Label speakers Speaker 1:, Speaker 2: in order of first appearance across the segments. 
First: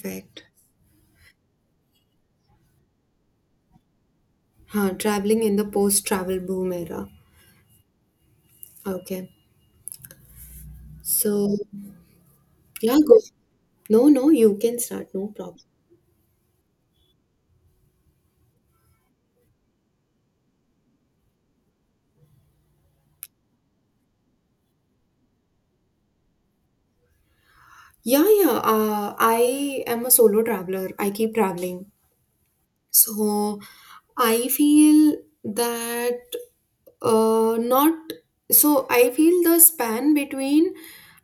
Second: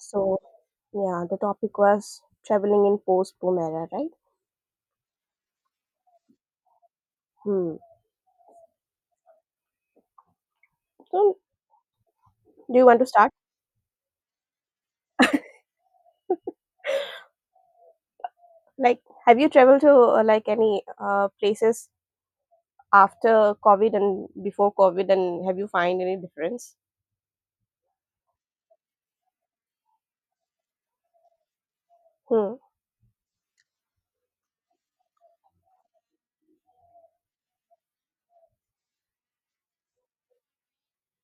Speaker 1: So yeah, the topic was traveling in post-boom era, right?
Speaker 2: Huh, traveling in the post-travel boom era.
Speaker 1: Hmm.
Speaker 2: Okay.
Speaker 1: So
Speaker 2: So,
Speaker 1: do you want
Speaker 2: yeah,
Speaker 1: to
Speaker 2: go.
Speaker 1: start?
Speaker 2: No, no, you can start. No problem.
Speaker 1: Like, have you traveled to like any places after COVID and before COVID, and have you find any difference?
Speaker 2: Yeah, yeah. I am a solo traveler. I keep traveling.
Speaker 1: Hmm.
Speaker 2: So, I feel that not. So, I feel the span between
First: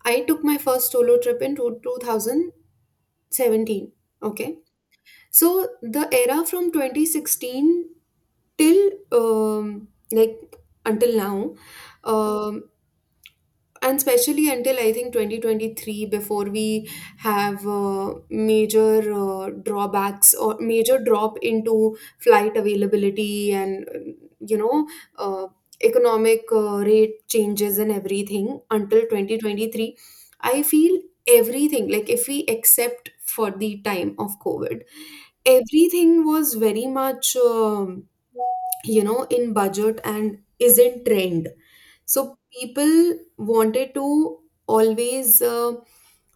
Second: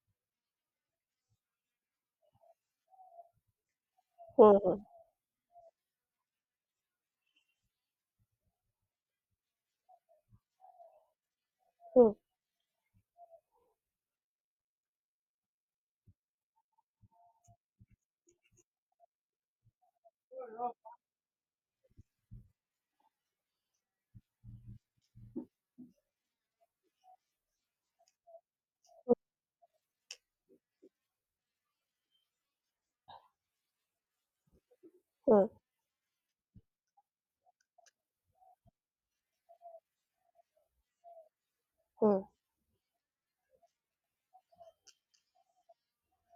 Speaker 2: I took my first solo trip in 2017. Okay.
Speaker 1: Hmm.
Speaker 2: So the era from 2016 till like until now,
Speaker 1: Hmm.
Speaker 2: um, and especially until I think 2023, before we have major drawbacks or major drop into flight availability and you know uh, economic rate changes and everything until 2023, I feel everything, like, if we accept for the time of COVID,
Speaker 1: Hmm.
Speaker 2: everything was very much in budget and is in trend.
Speaker 1: Hmm.
Speaker 2: So people wanted to always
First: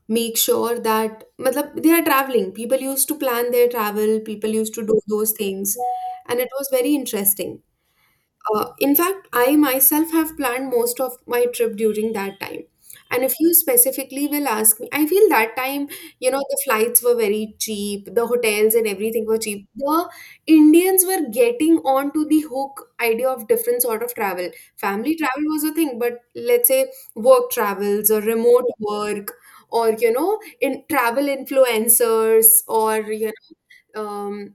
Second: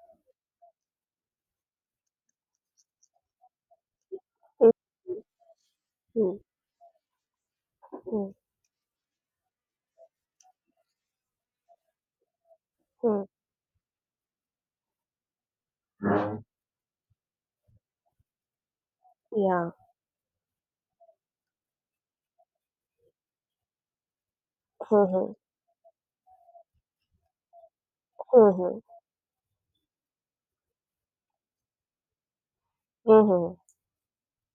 Speaker 2: make sure that matlab, they are traveling. People used to plan their travel, people
Speaker 1: Hmm.
Speaker 2: used to do those things,
Speaker 1: Hmm.
Speaker 2: and it was very interesting.
Speaker 1: Hmm.
Speaker 2: In fact, I myself have planned most of my trip during that time.
Speaker 1: Hmm.
Speaker 2: And if you specifically will ask me, I feel that time,
Speaker 1: Hmm.
Speaker 2: the flights were very cheap, the hotels and everything were cheap.
Speaker 1: Yeah.
Speaker 2: The Indians were getting onto the hook idea of different sort of travel. Family
Speaker 1: Mm-hmm.
Speaker 2: travel was a thing, but let's say work travels or remote
Speaker 1: Mm-hmm.
Speaker 2: work or, in travel influencers or,
Speaker 1: Mm-hmm.
Speaker 2: know, um,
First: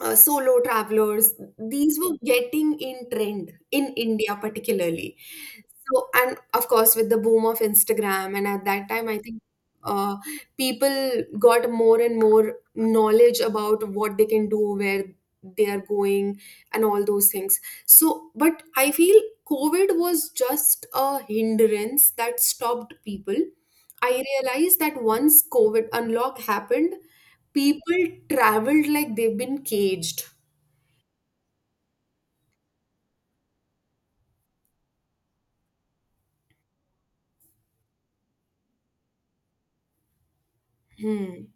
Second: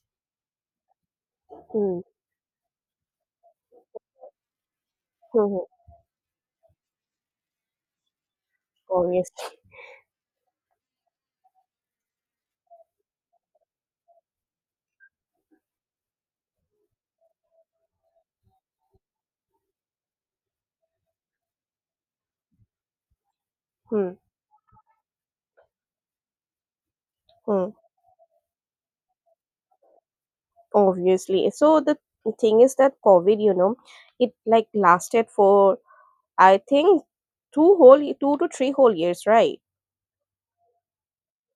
Speaker 2: solo travelers, these were getting in trend in India particularly.
Speaker 1: Mm-hmm.
Speaker 2: So, and of course with the boom of Instagram, and at that time I think
Speaker 1: Obviously.
Speaker 2: uh, people got more and more knowledge about what they can do, where they are going, and all those things. So but I feel COVID was just a hindrance that stopped people. I realized that once COVID unlock happened,
Speaker 1: Mm-hmm.
Speaker 2: people traveled like they've been caged.
Speaker 1: Obviously. So the thing is that COVID, you know, it like lasted for I think two to three whole years, right?
Speaker 2: Hmm.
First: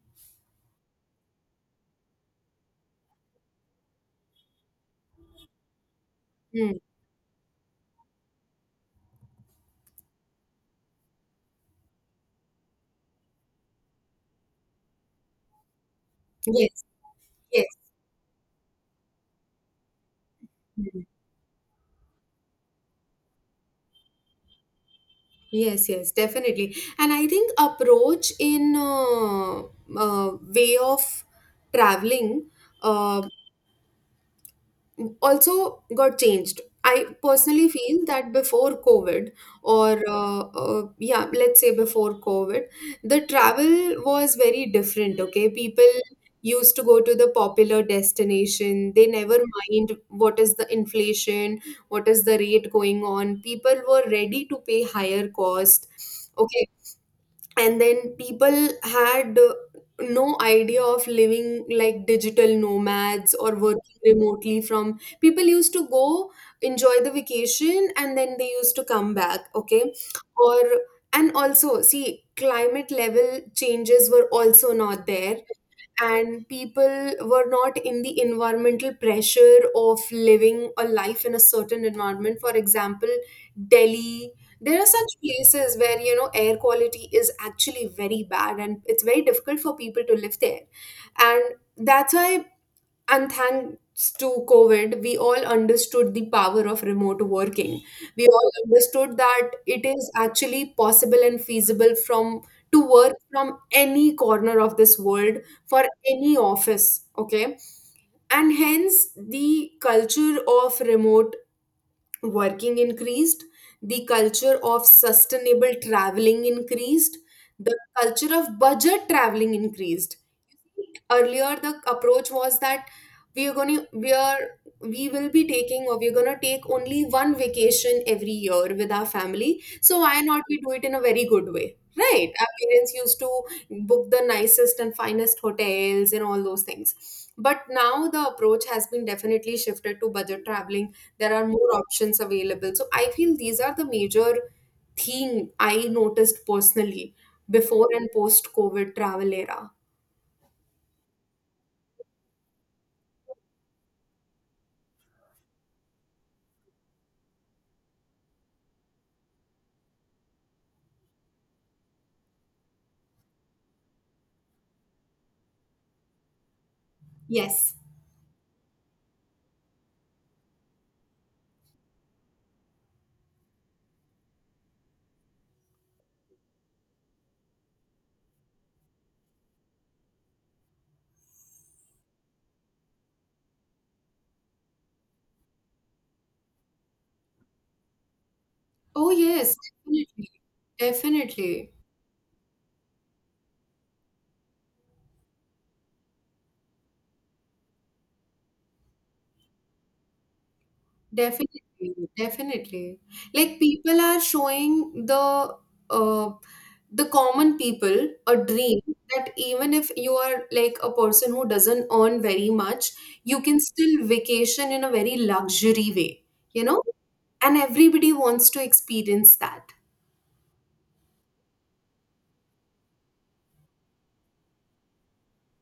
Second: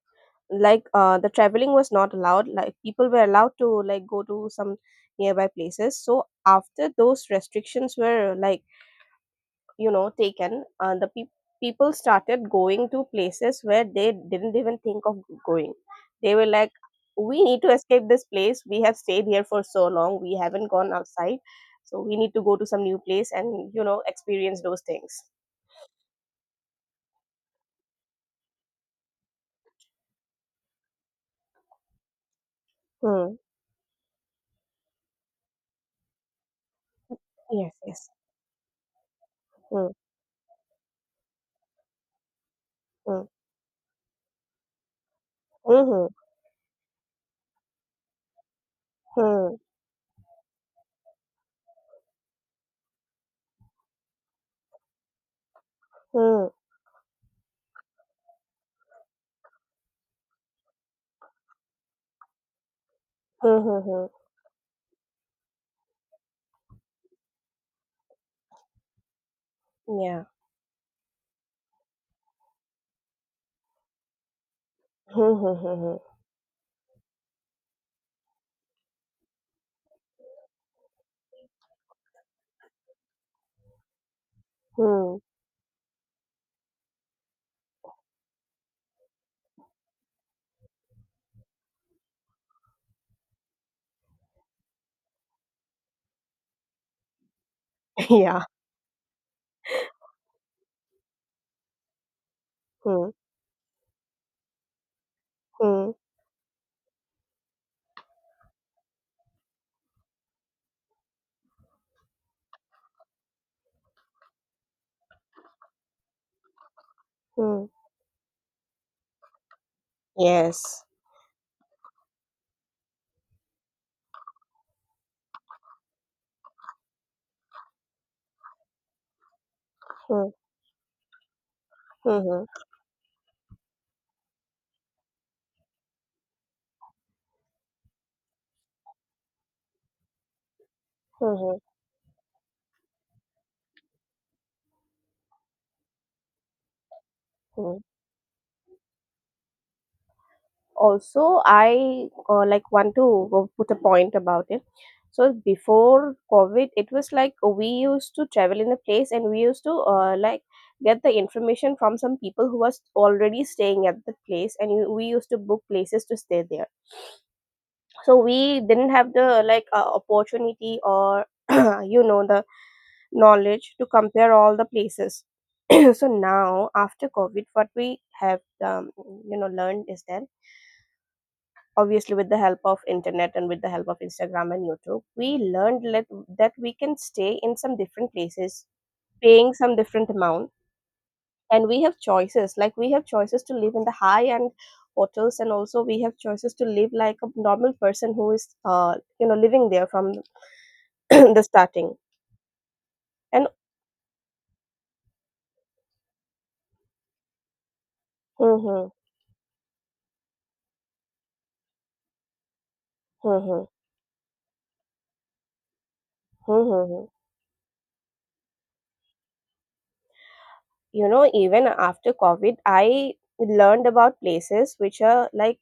Speaker 1: Like the traveling was not allowed. Like people were allowed to like go to some nearby places. So
Speaker 2: Hmm.
Speaker 1: after those restrictions were like you know taken, the people started going to places where they didn't even think of going. They were like,
Speaker 2: Yes,
Speaker 1: we need
Speaker 2: yes.
Speaker 1: to escape this place. We have stayed here for so long. We haven't gone
Speaker 2: Hmm.
Speaker 1: outside. So we need to go to some new place and you know experience those things.
Speaker 2: Yes, yes, definitely. And I think approach in uh, way of traveling, uh,
Speaker 1: Hmm.
Speaker 2: also got changed. I personally
Speaker 1: Yes.
Speaker 2: feel
Speaker 1: Yes.
Speaker 2: that before COVID,
Speaker 1: Hmm.
Speaker 2: or yeah, let's say before COVID, the
Speaker 1: Hmm.
Speaker 2: travel was very different. Okay, people
Speaker 1: Mhm,
Speaker 2: used to go to the popular destination. They never
Speaker 1: hmm,
Speaker 2: mind what is the inflation, what is the rate going on. People were ready to pay higher cost.
Speaker 1: hmm,
Speaker 2: Okay, and then people had no idea of living like digital nomads or
Speaker 1: hmm, hmm,
Speaker 2: working
Speaker 1: hmm.
Speaker 2: remotely. From People used to go enjoy the vacation and then they used to come back, okay,
Speaker 1: Yeah.
Speaker 2: or. And also see, climate level changes were also not
Speaker 1: Hmm,
Speaker 2: there,
Speaker 1: hmm, hmm,
Speaker 2: and people were not in the environmental pressure of living a life in a certain environment, for example Delhi. There
Speaker 1: hmm,
Speaker 2: are such
Speaker 1: hmm.
Speaker 2: places where, air quality is actually very bad, and it's very difficult for people to live there. And that's why, and thanks to COVID, we all understood the power of remote working. We
Speaker 1: Yeah.
Speaker 2: all understood that it is actually possible and feasible from to
Speaker 1: Hmm,
Speaker 2: work from any corner of this world for
Speaker 1: hmm,
Speaker 2: any office, okay? And hence the culture of remote working increased, the culture of sustainable traveling increased,
Speaker 1: hmm.
Speaker 2: the culture of budget traveling increased.
Speaker 1: Yes.
Speaker 2: Earlier the approach was that we are going to, we are, we will be taking, or we're going to take only one vacation every year with our family, so why
Speaker 1: Hmm,
Speaker 2: not we do it in a very good way,
Speaker 1: hmm,
Speaker 2: right?
Speaker 1: hmm,
Speaker 2: Our parents used to book the nicest and finest hotels and all those things, but now the approach has been definitely shifted to budget traveling.
Speaker 1: hmm,
Speaker 2: There are
Speaker 1: hmm,
Speaker 2: more options available, so I feel these are the major thing I noticed personally
Speaker 1: hmm.
Speaker 2: before and post COVID travel era.
Speaker 1: Also, I like want to go put a point about it. So before COVID, it was like we used to travel in a place and we used to like get the information from some people who was already staying at the place, and you, we used to book places to stay there,
Speaker 2: Yes.
Speaker 1: so we didn't have the like opportunity or you know the knowledge to compare all the places. So now after COVID what we have um, you know learned is that obviously, with the help of internet and with the help of Instagram and YouTube, we learned that we can stay in some different places
Speaker 2: Oh
Speaker 1: paying
Speaker 2: yes,
Speaker 1: some different
Speaker 2: definitely,
Speaker 1: amount, and we have choices like we have choices to live in the high end hotels, and also we have choices to live like a normal person who is you know living there from the
Speaker 2: definitely,
Speaker 1: starting.
Speaker 2: definitely, definitely.
Speaker 1: And
Speaker 2: Like, people are showing the uh, the common people a dream
Speaker 1: mhm,
Speaker 2: that even if you are like a person who doesn't earn very much, you can
Speaker 1: mhm,
Speaker 2: still vacation in a very luxury way, you know?
Speaker 1: mhm.
Speaker 2: And everybody wants to experience that.
Speaker 1: You know, even after COVID I learned about places which are like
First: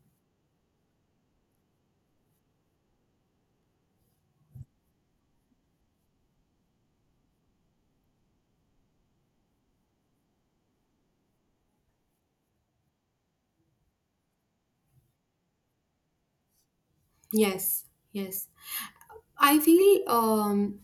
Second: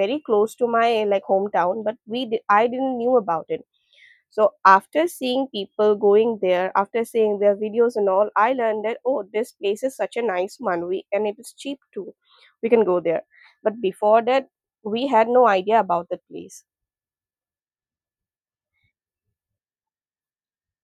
Speaker 1: very close to my like hometown, but I didn't knew about it. So after seeing people going there, after seeing their videos and all, I learned that oh, this place is such a nice one, we and it is cheap too, we can go there. But before that, we had no idea about the place.
Speaker 2: Yes, yes. I feel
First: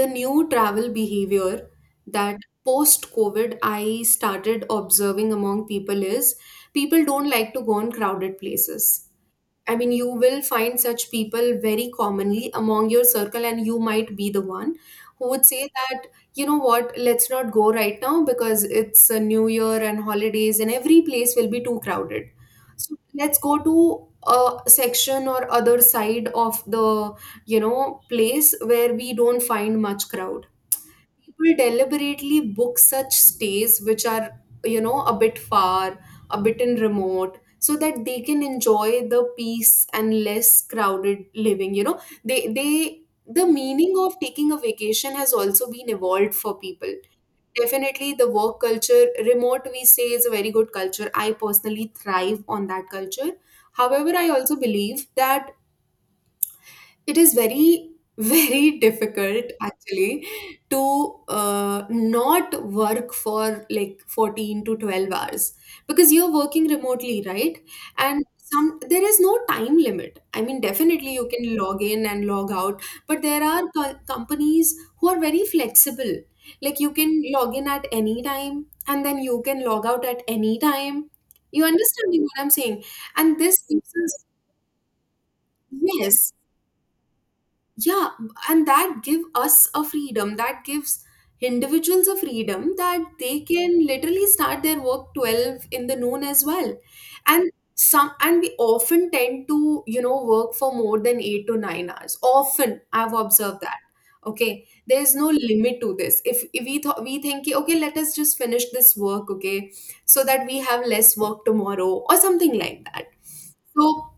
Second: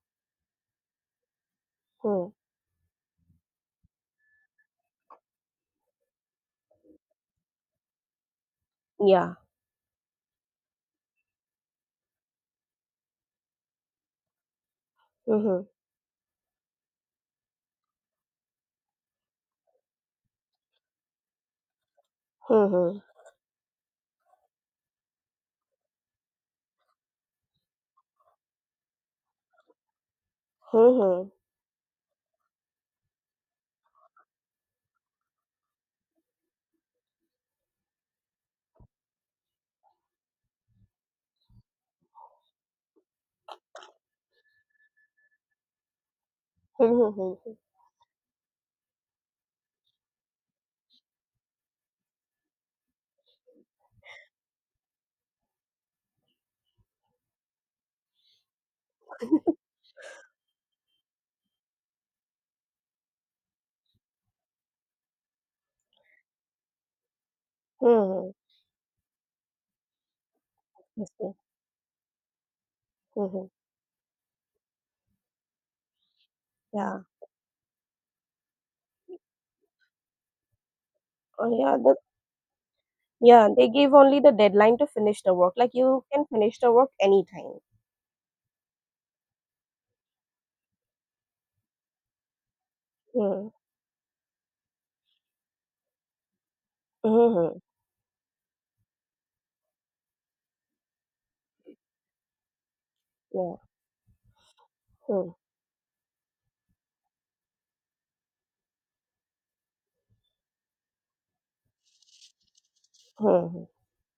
Speaker 2: the new travel behavior
Speaker 1: Hmm.
Speaker 2: that post COVID I started observing among people is people don't like to go in crowded places.
Speaker 1: Yeah.
Speaker 2: I mean, you will find such people very commonly among your circle, and you might be the one who would
Speaker 1: Mm-hmm.
Speaker 2: say that, you know what, let's not go right now because it's a new year and holidays, and every place will be too crowded. So
Speaker 1: Mm-hmm.
Speaker 2: let's go to a section or other side of the, place where we don't find much crowd. People deliberately book such stays which are, a bit far, a bit in remote, so that they can enjoy the peace and less crowded living, The meaning of taking a vacation has also been evolved for people.
Speaker 1: Mm-hmm.
Speaker 2: Definitely, the work culture remote, we say, is a very good culture. I personally thrive on that culture. However, I also believe that it is very, very difficult actually to not work for like 14 to 12 hours, because you're working remotely, right? And
Speaker 1: Mhm.
Speaker 2: some, there is no time limit. I mean,
Speaker 1: I
Speaker 2: definitely you
Speaker 1: see.
Speaker 2: can log in and log out, but there
Speaker 1: Mhm.
Speaker 2: are companies who are very flexible. Like, you
Speaker 1: Yeah.
Speaker 2: can log in at any time and then you can log out at any time.
Speaker 1: Oh,
Speaker 2: You
Speaker 1: yeah. The,
Speaker 2: understand what I'm saying? And
Speaker 1: yeah.
Speaker 2: this
Speaker 1: They
Speaker 2: gives
Speaker 1: give only
Speaker 2: us,
Speaker 1: the deadline to finish the work. Like you can
Speaker 2: yes,
Speaker 1: finish the work anytime.
Speaker 2: yeah, and that give us a freedom, that gives individuals a freedom, that they
Speaker 1: Mm.
Speaker 2: can literally start their work 12 in the noon as well. And
Speaker 1: Mm-hmm.
Speaker 2: some, and we often tend to, work for more than 8 to 9 hours often, I've
Speaker 1: Yeah.
Speaker 2: observed that. Okay, there's no
Speaker 1: Mm.
Speaker 2: limit to this. If we think, let us just finish this work, okay, so that we have less work tomorrow or something like that.
Speaker 1: Mhm.
Speaker 2: So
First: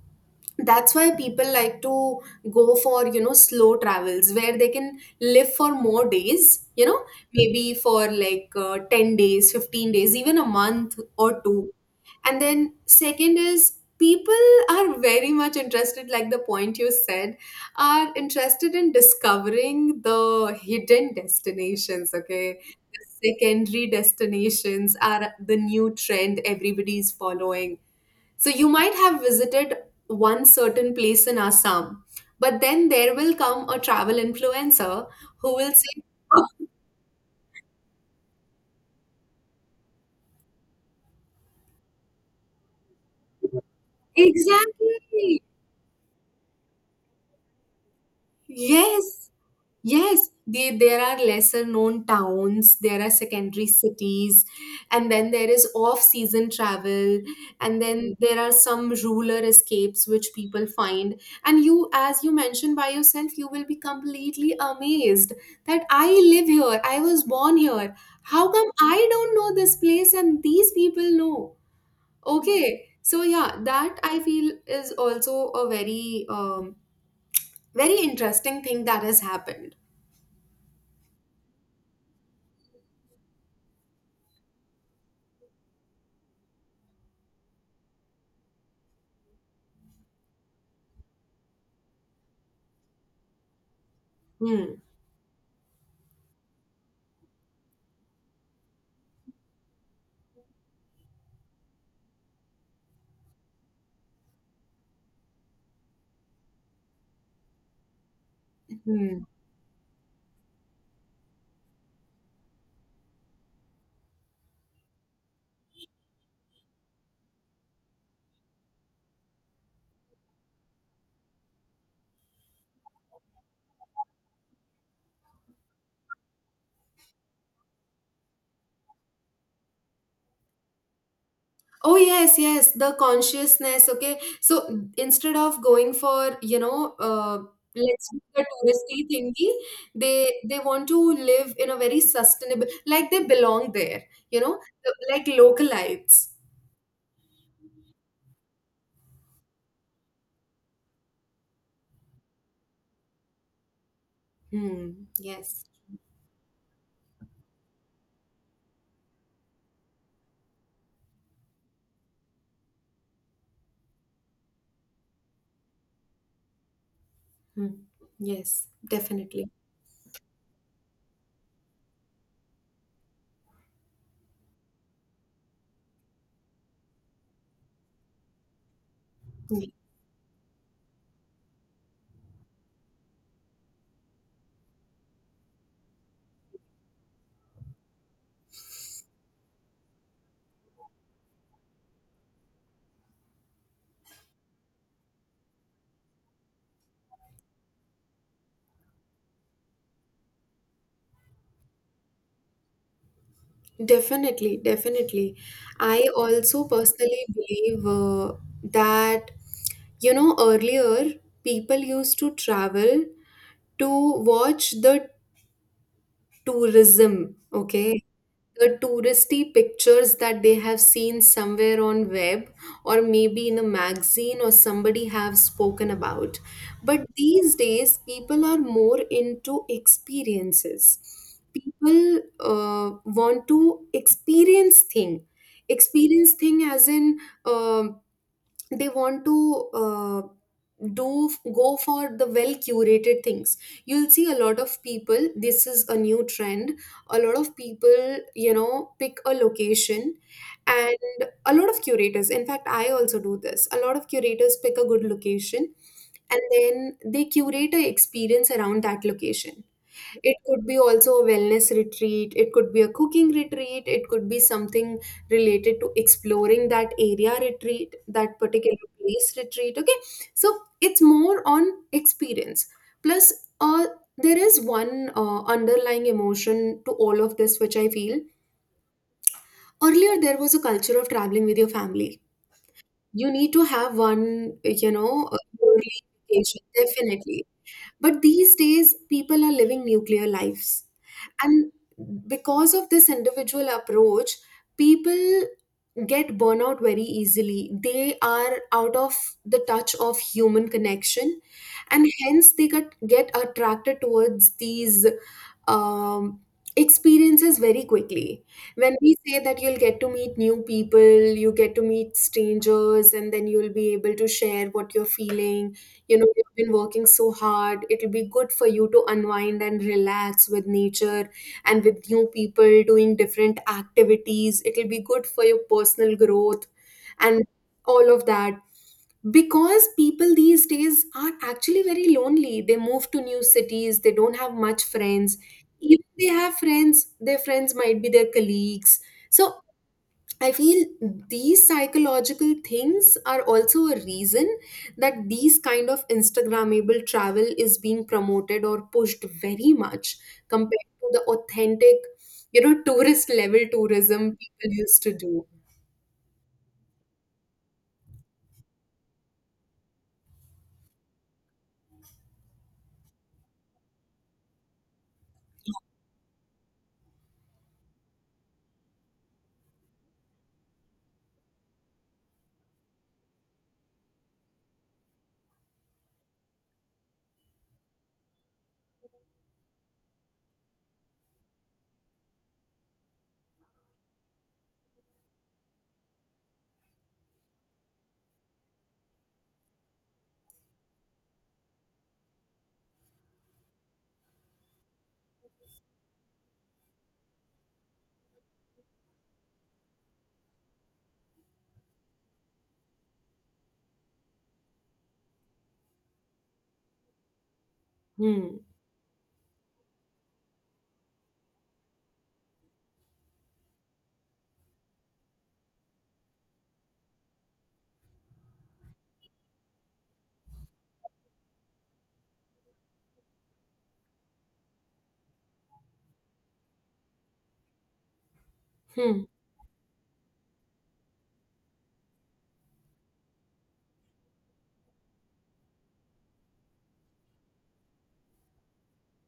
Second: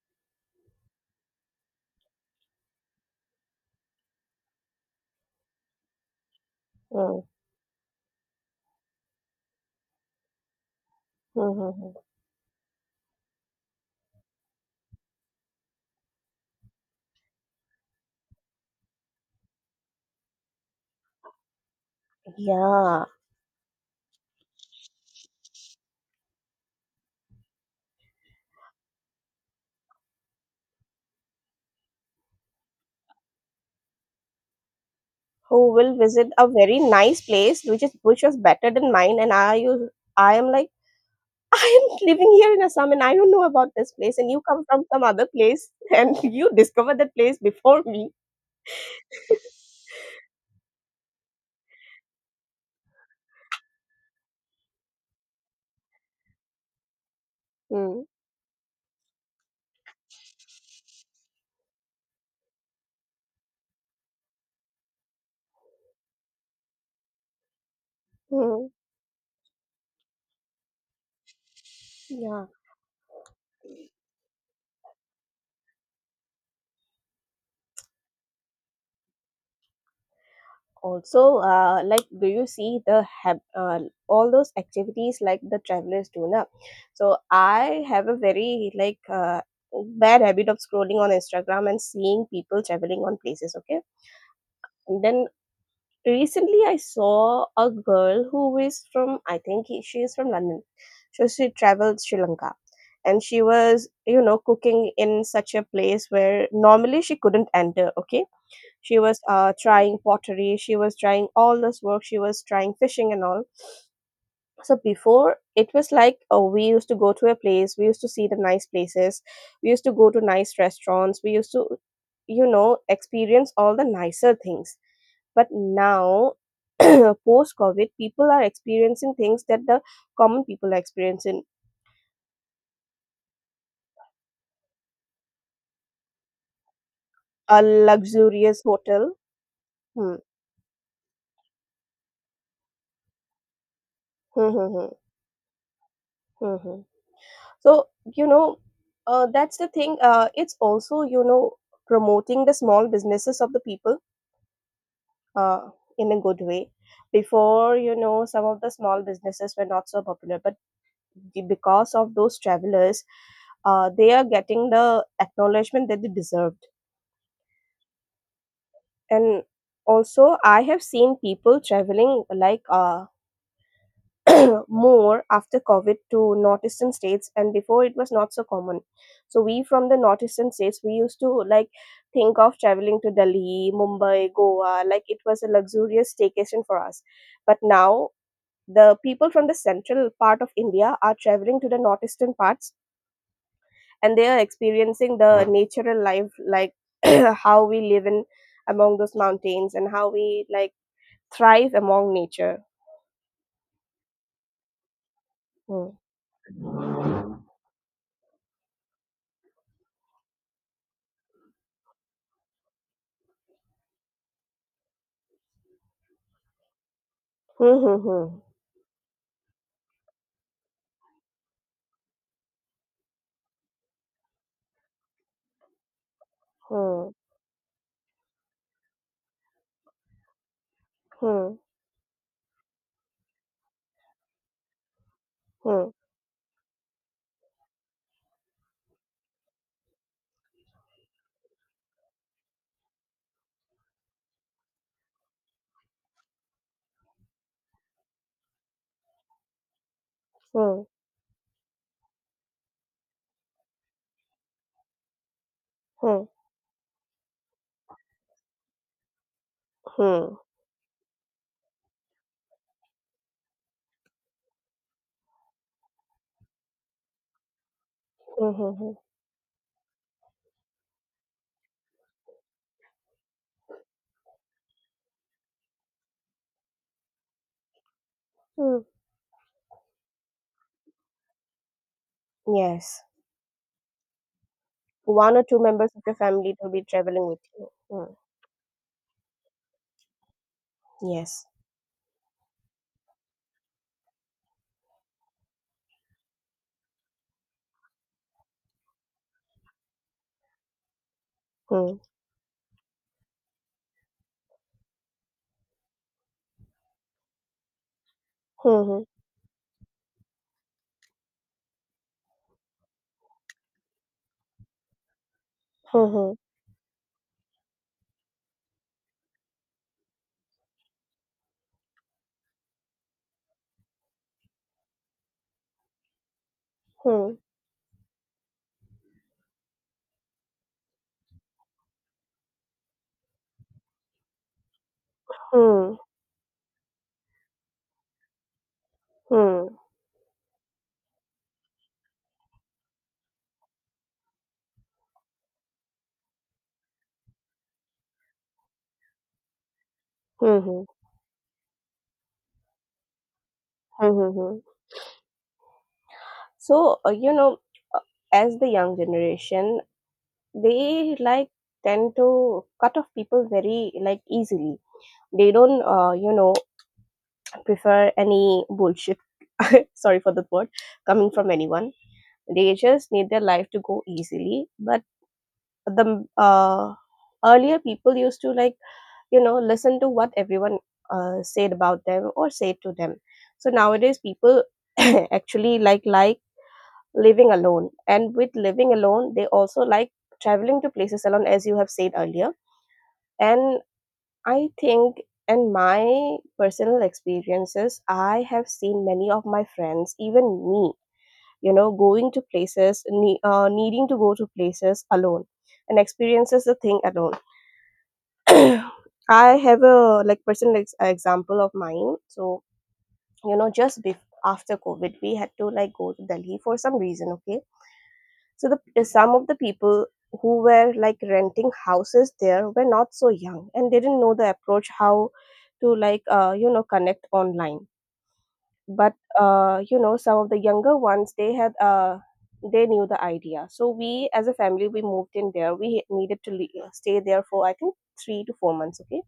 Speaker 2: that's why people like to go for slow travels where they can live for more days,
Speaker 1: Mm.
Speaker 2: maybe for like 10 days, 15 days, even a month or two.
Speaker 1: Mhm.
Speaker 2: And then second is, people are very much interested, like the point you said, are interested in discovering the hidden destinations, okay.
Speaker 1: Yeah.
Speaker 2: The secondary destinations are the new trend everybody is following. So you might have visited one certain place in Assam, but then there will come a travel influencer who
Speaker 1: Who
Speaker 2: will
Speaker 1: will
Speaker 2: say,
Speaker 1: visit
Speaker 2: "Oh,"
Speaker 1: a very nice place, which is which was better than mine, and I you I am like I am living here in Assam and I don't know about this place, and you come from some other
Speaker 2: Exactly.
Speaker 1: place and you discover that place before me.
Speaker 2: Yes. Yes, there are lesser known towns, there are secondary cities, and then there is off season travel, and
Speaker 1: Mm.
Speaker 2: then there are some ruler escapes which people find. And you, as you mentioned by yourself, you will be completely amazed that I live here, I was born here. How
Speaker 1: Mm.
Speaker 2: come I don't know this place and these people know?
Speaker 1: Yeah.
Speaker 2: Okay, so yeah, that I feel is also a very, very interesting thing that has happened.
Speaker 1: Also like do you see the all those activities like the travelers do now. So I have a very like bad habit of scrolling on Instagram and seeing people traveling on places, okay.
Speaker 2: Hmm.
Speaker 1: And then recently I saw a girl who is from I think she is from London. So she traveled Sri Lanka, and she was you know cooking in such a place where normally she couldn't enter, okay. She was
Speaker 2: Hmm.
Speaker 1: trying pottery, she was trying all this work, she was trying fishing and all. So before it was like, oh, we used to go to a place, we used to see the nice places, we used to go to nice restaurants, we used to you know experience all the nicer things. But now post COVID people are experiencing things that the common people are experiencing.
Speaker 2: Oh yes, yes, the consciousness. Okay, so instead of going for,
Speaker 1: A
Speaker 2: let's do the
Speaker 1: luxurious
Speaker 2: touristy
Speaker 1: hotel.
Speaker 2: thingy,
Speaker 1: Hmm.
Speaker 2: they want to live in a very sustainable, like they belong there.
Speaker 1: Hmm, hmm, hmm,
Speaker 2: Like localites.
Speaker 1: hmm, hmm. So you know that's the thing. Uh, it's also you know promoting the small businesses of the people
Speaker 2: Hmm.
Speaker 1: uh,
Speaker 2: Yes.
Speaker 1: in a good way. Before you know some of the small businesses were not so popular, but because of those travelers they are getting the acknowledgement that they deserved.
Speaker 2: Hmm. Yes.
Speaker 1: And
Speaker 2: Definitely.
Speaker 1: also I have seen people traveling like more after COVID to northeastern states, and before it was not so common. So we
Speaker 2: Mm.
Speaker 1: from the northeastern states, we used to like think of traveling to Delhi, Mumbai, Goa, like it was a luxurious staycation for us. But now the people from the central part of India are traveling to the northeastern parts, and they are experiencing the natural life, like how we live in among those mountains and how we like thrive among nature.
Speaker 2: Definitely, definitely.
Speaker 1: Hmm.
Speaker 2: I also personally believe that, earlier people used to travel to watch the tourism,
Speaker 1: Hmm, hmm,
Speaker 2: okay?
Speaker 1: hmm,
Speaker 2: The touristy pictures that they have seen somewhere on web, or maybe in a magazine, or somebody have spoken about. But
Speaker 1: hmm,
Speaker 2: these days, people are more into experiences.
Speaker 1: hmm,
Speaker 2: People want to experience thing.
Speaker 1: hmm.
Speaker 2: Experience thing as in um they want to do go for the well curated things. You'll see a lot of people, this is a new trend, a lot of people, pick a location.
Speaker 1: Hmm,
Speaker 2: And a lot of curators, in fact I also do this, a lot of curators pick a good location,
Speaker 1: hmm,
Speaker 2: and then they curate a experience around that location.
Speaker 1: hmm,
Speaker 2: It could be also a wellness retreat, it could be a cooking retreat, it could be something related to exploring that area retreat, that
Speaker 1: hmm, hmm,
Speaker 2: particular
Speaker 1: hmm.
Speaker 2: place retreat. Okay, so it's more on experience. Plus, uh, there is one underlying emotion to all of this, which I feel
Speaker 1: Hmm.
Speaker 2: earlier there was a culture of traveling with your family.
Speaker 1: Yes.
Speaker 2: You need to have one,
Speaker 1: One or two members
Speaker 2: yearly
Speaker 1: of your family
Speaker 2: vacation,
Speaker 1: to be traveling with
Speaker 2: definitely.
Speaker 1: you. Hmm.
Speaker 2: But these days, people are living nuclear lives.
Speaker 1: Yes.
Speaker 2: And because of this individual approach, people get burnout very easily. They are out of the touch of human connection,
Speaker 1: Hmm.
Speaker 2: and hence they get attracted towards these um, experiences very quickly. When
Speaker 1: Hmm.
Speaker 2: we say that you'll get to meet new people, you get to meet strangers, and then you'll be able to share what you're feeling. You know,
Speaker 1: Hmm.
Speaker 2: you've been working so hard, it'll be good for you to unwind and relax with nature and with new people doing different activities. It'll be good for your personal growth
Speaker 1: Hmm.
Speaker 2: and all of that, because people these days are actually very lonely. They move to new cities, they don't have much friends.
Speaker 1: Hmm.
Speaker 2: Even they have friends, their friends might be their colleagues.
Speaker 1: Hmm.
Speaker 2: So
Speaker 1: Hmm.
Speaker 2: I feel these psychological things are also a reason that these kind of Instagrammable travel is being promoted or pushed very much
Speaker 1: Hmm. Hmm.
Speaker 2: compared to the authentic, you know, tourist level
Speaker 1: Hmm. Hmm.
Speaker 2: tourism
Speaker 1: Hmm. Hmm.
Speaker 2: people used to do.
Speaker 1: So you know, as the young generation, they like tend to cut off people very like easily. They don't, you know, prefer any bullshit. Sorry for the word coming from anyone. They just need their life to go easily, but the earlier people used to like you know listen to what everyone said about them or said to them. So nowadays people actually like living alone, and with living alone they also like traveling to places alone as you have said earlier. And I think in my personal experiences I have seen many of my friends, even me, you know going to places needing to go to places alone and experiences the thing alone.
Speaker 2: Hmm.
Speaker 1: I have a like example of mine. So you know, just after COVID, we had to like go to Delhi for some reason. Okay, so the some of the people who were like renting houses there were not so young and didn't know the approach how to like you know connect online. But
Speaker 2: Hmm.
Speaker 1: you know, some of the younger ones they had they knew the idea. So we as a family we moved in there. We needed to stay there for I think 3 to 4 months. Okay.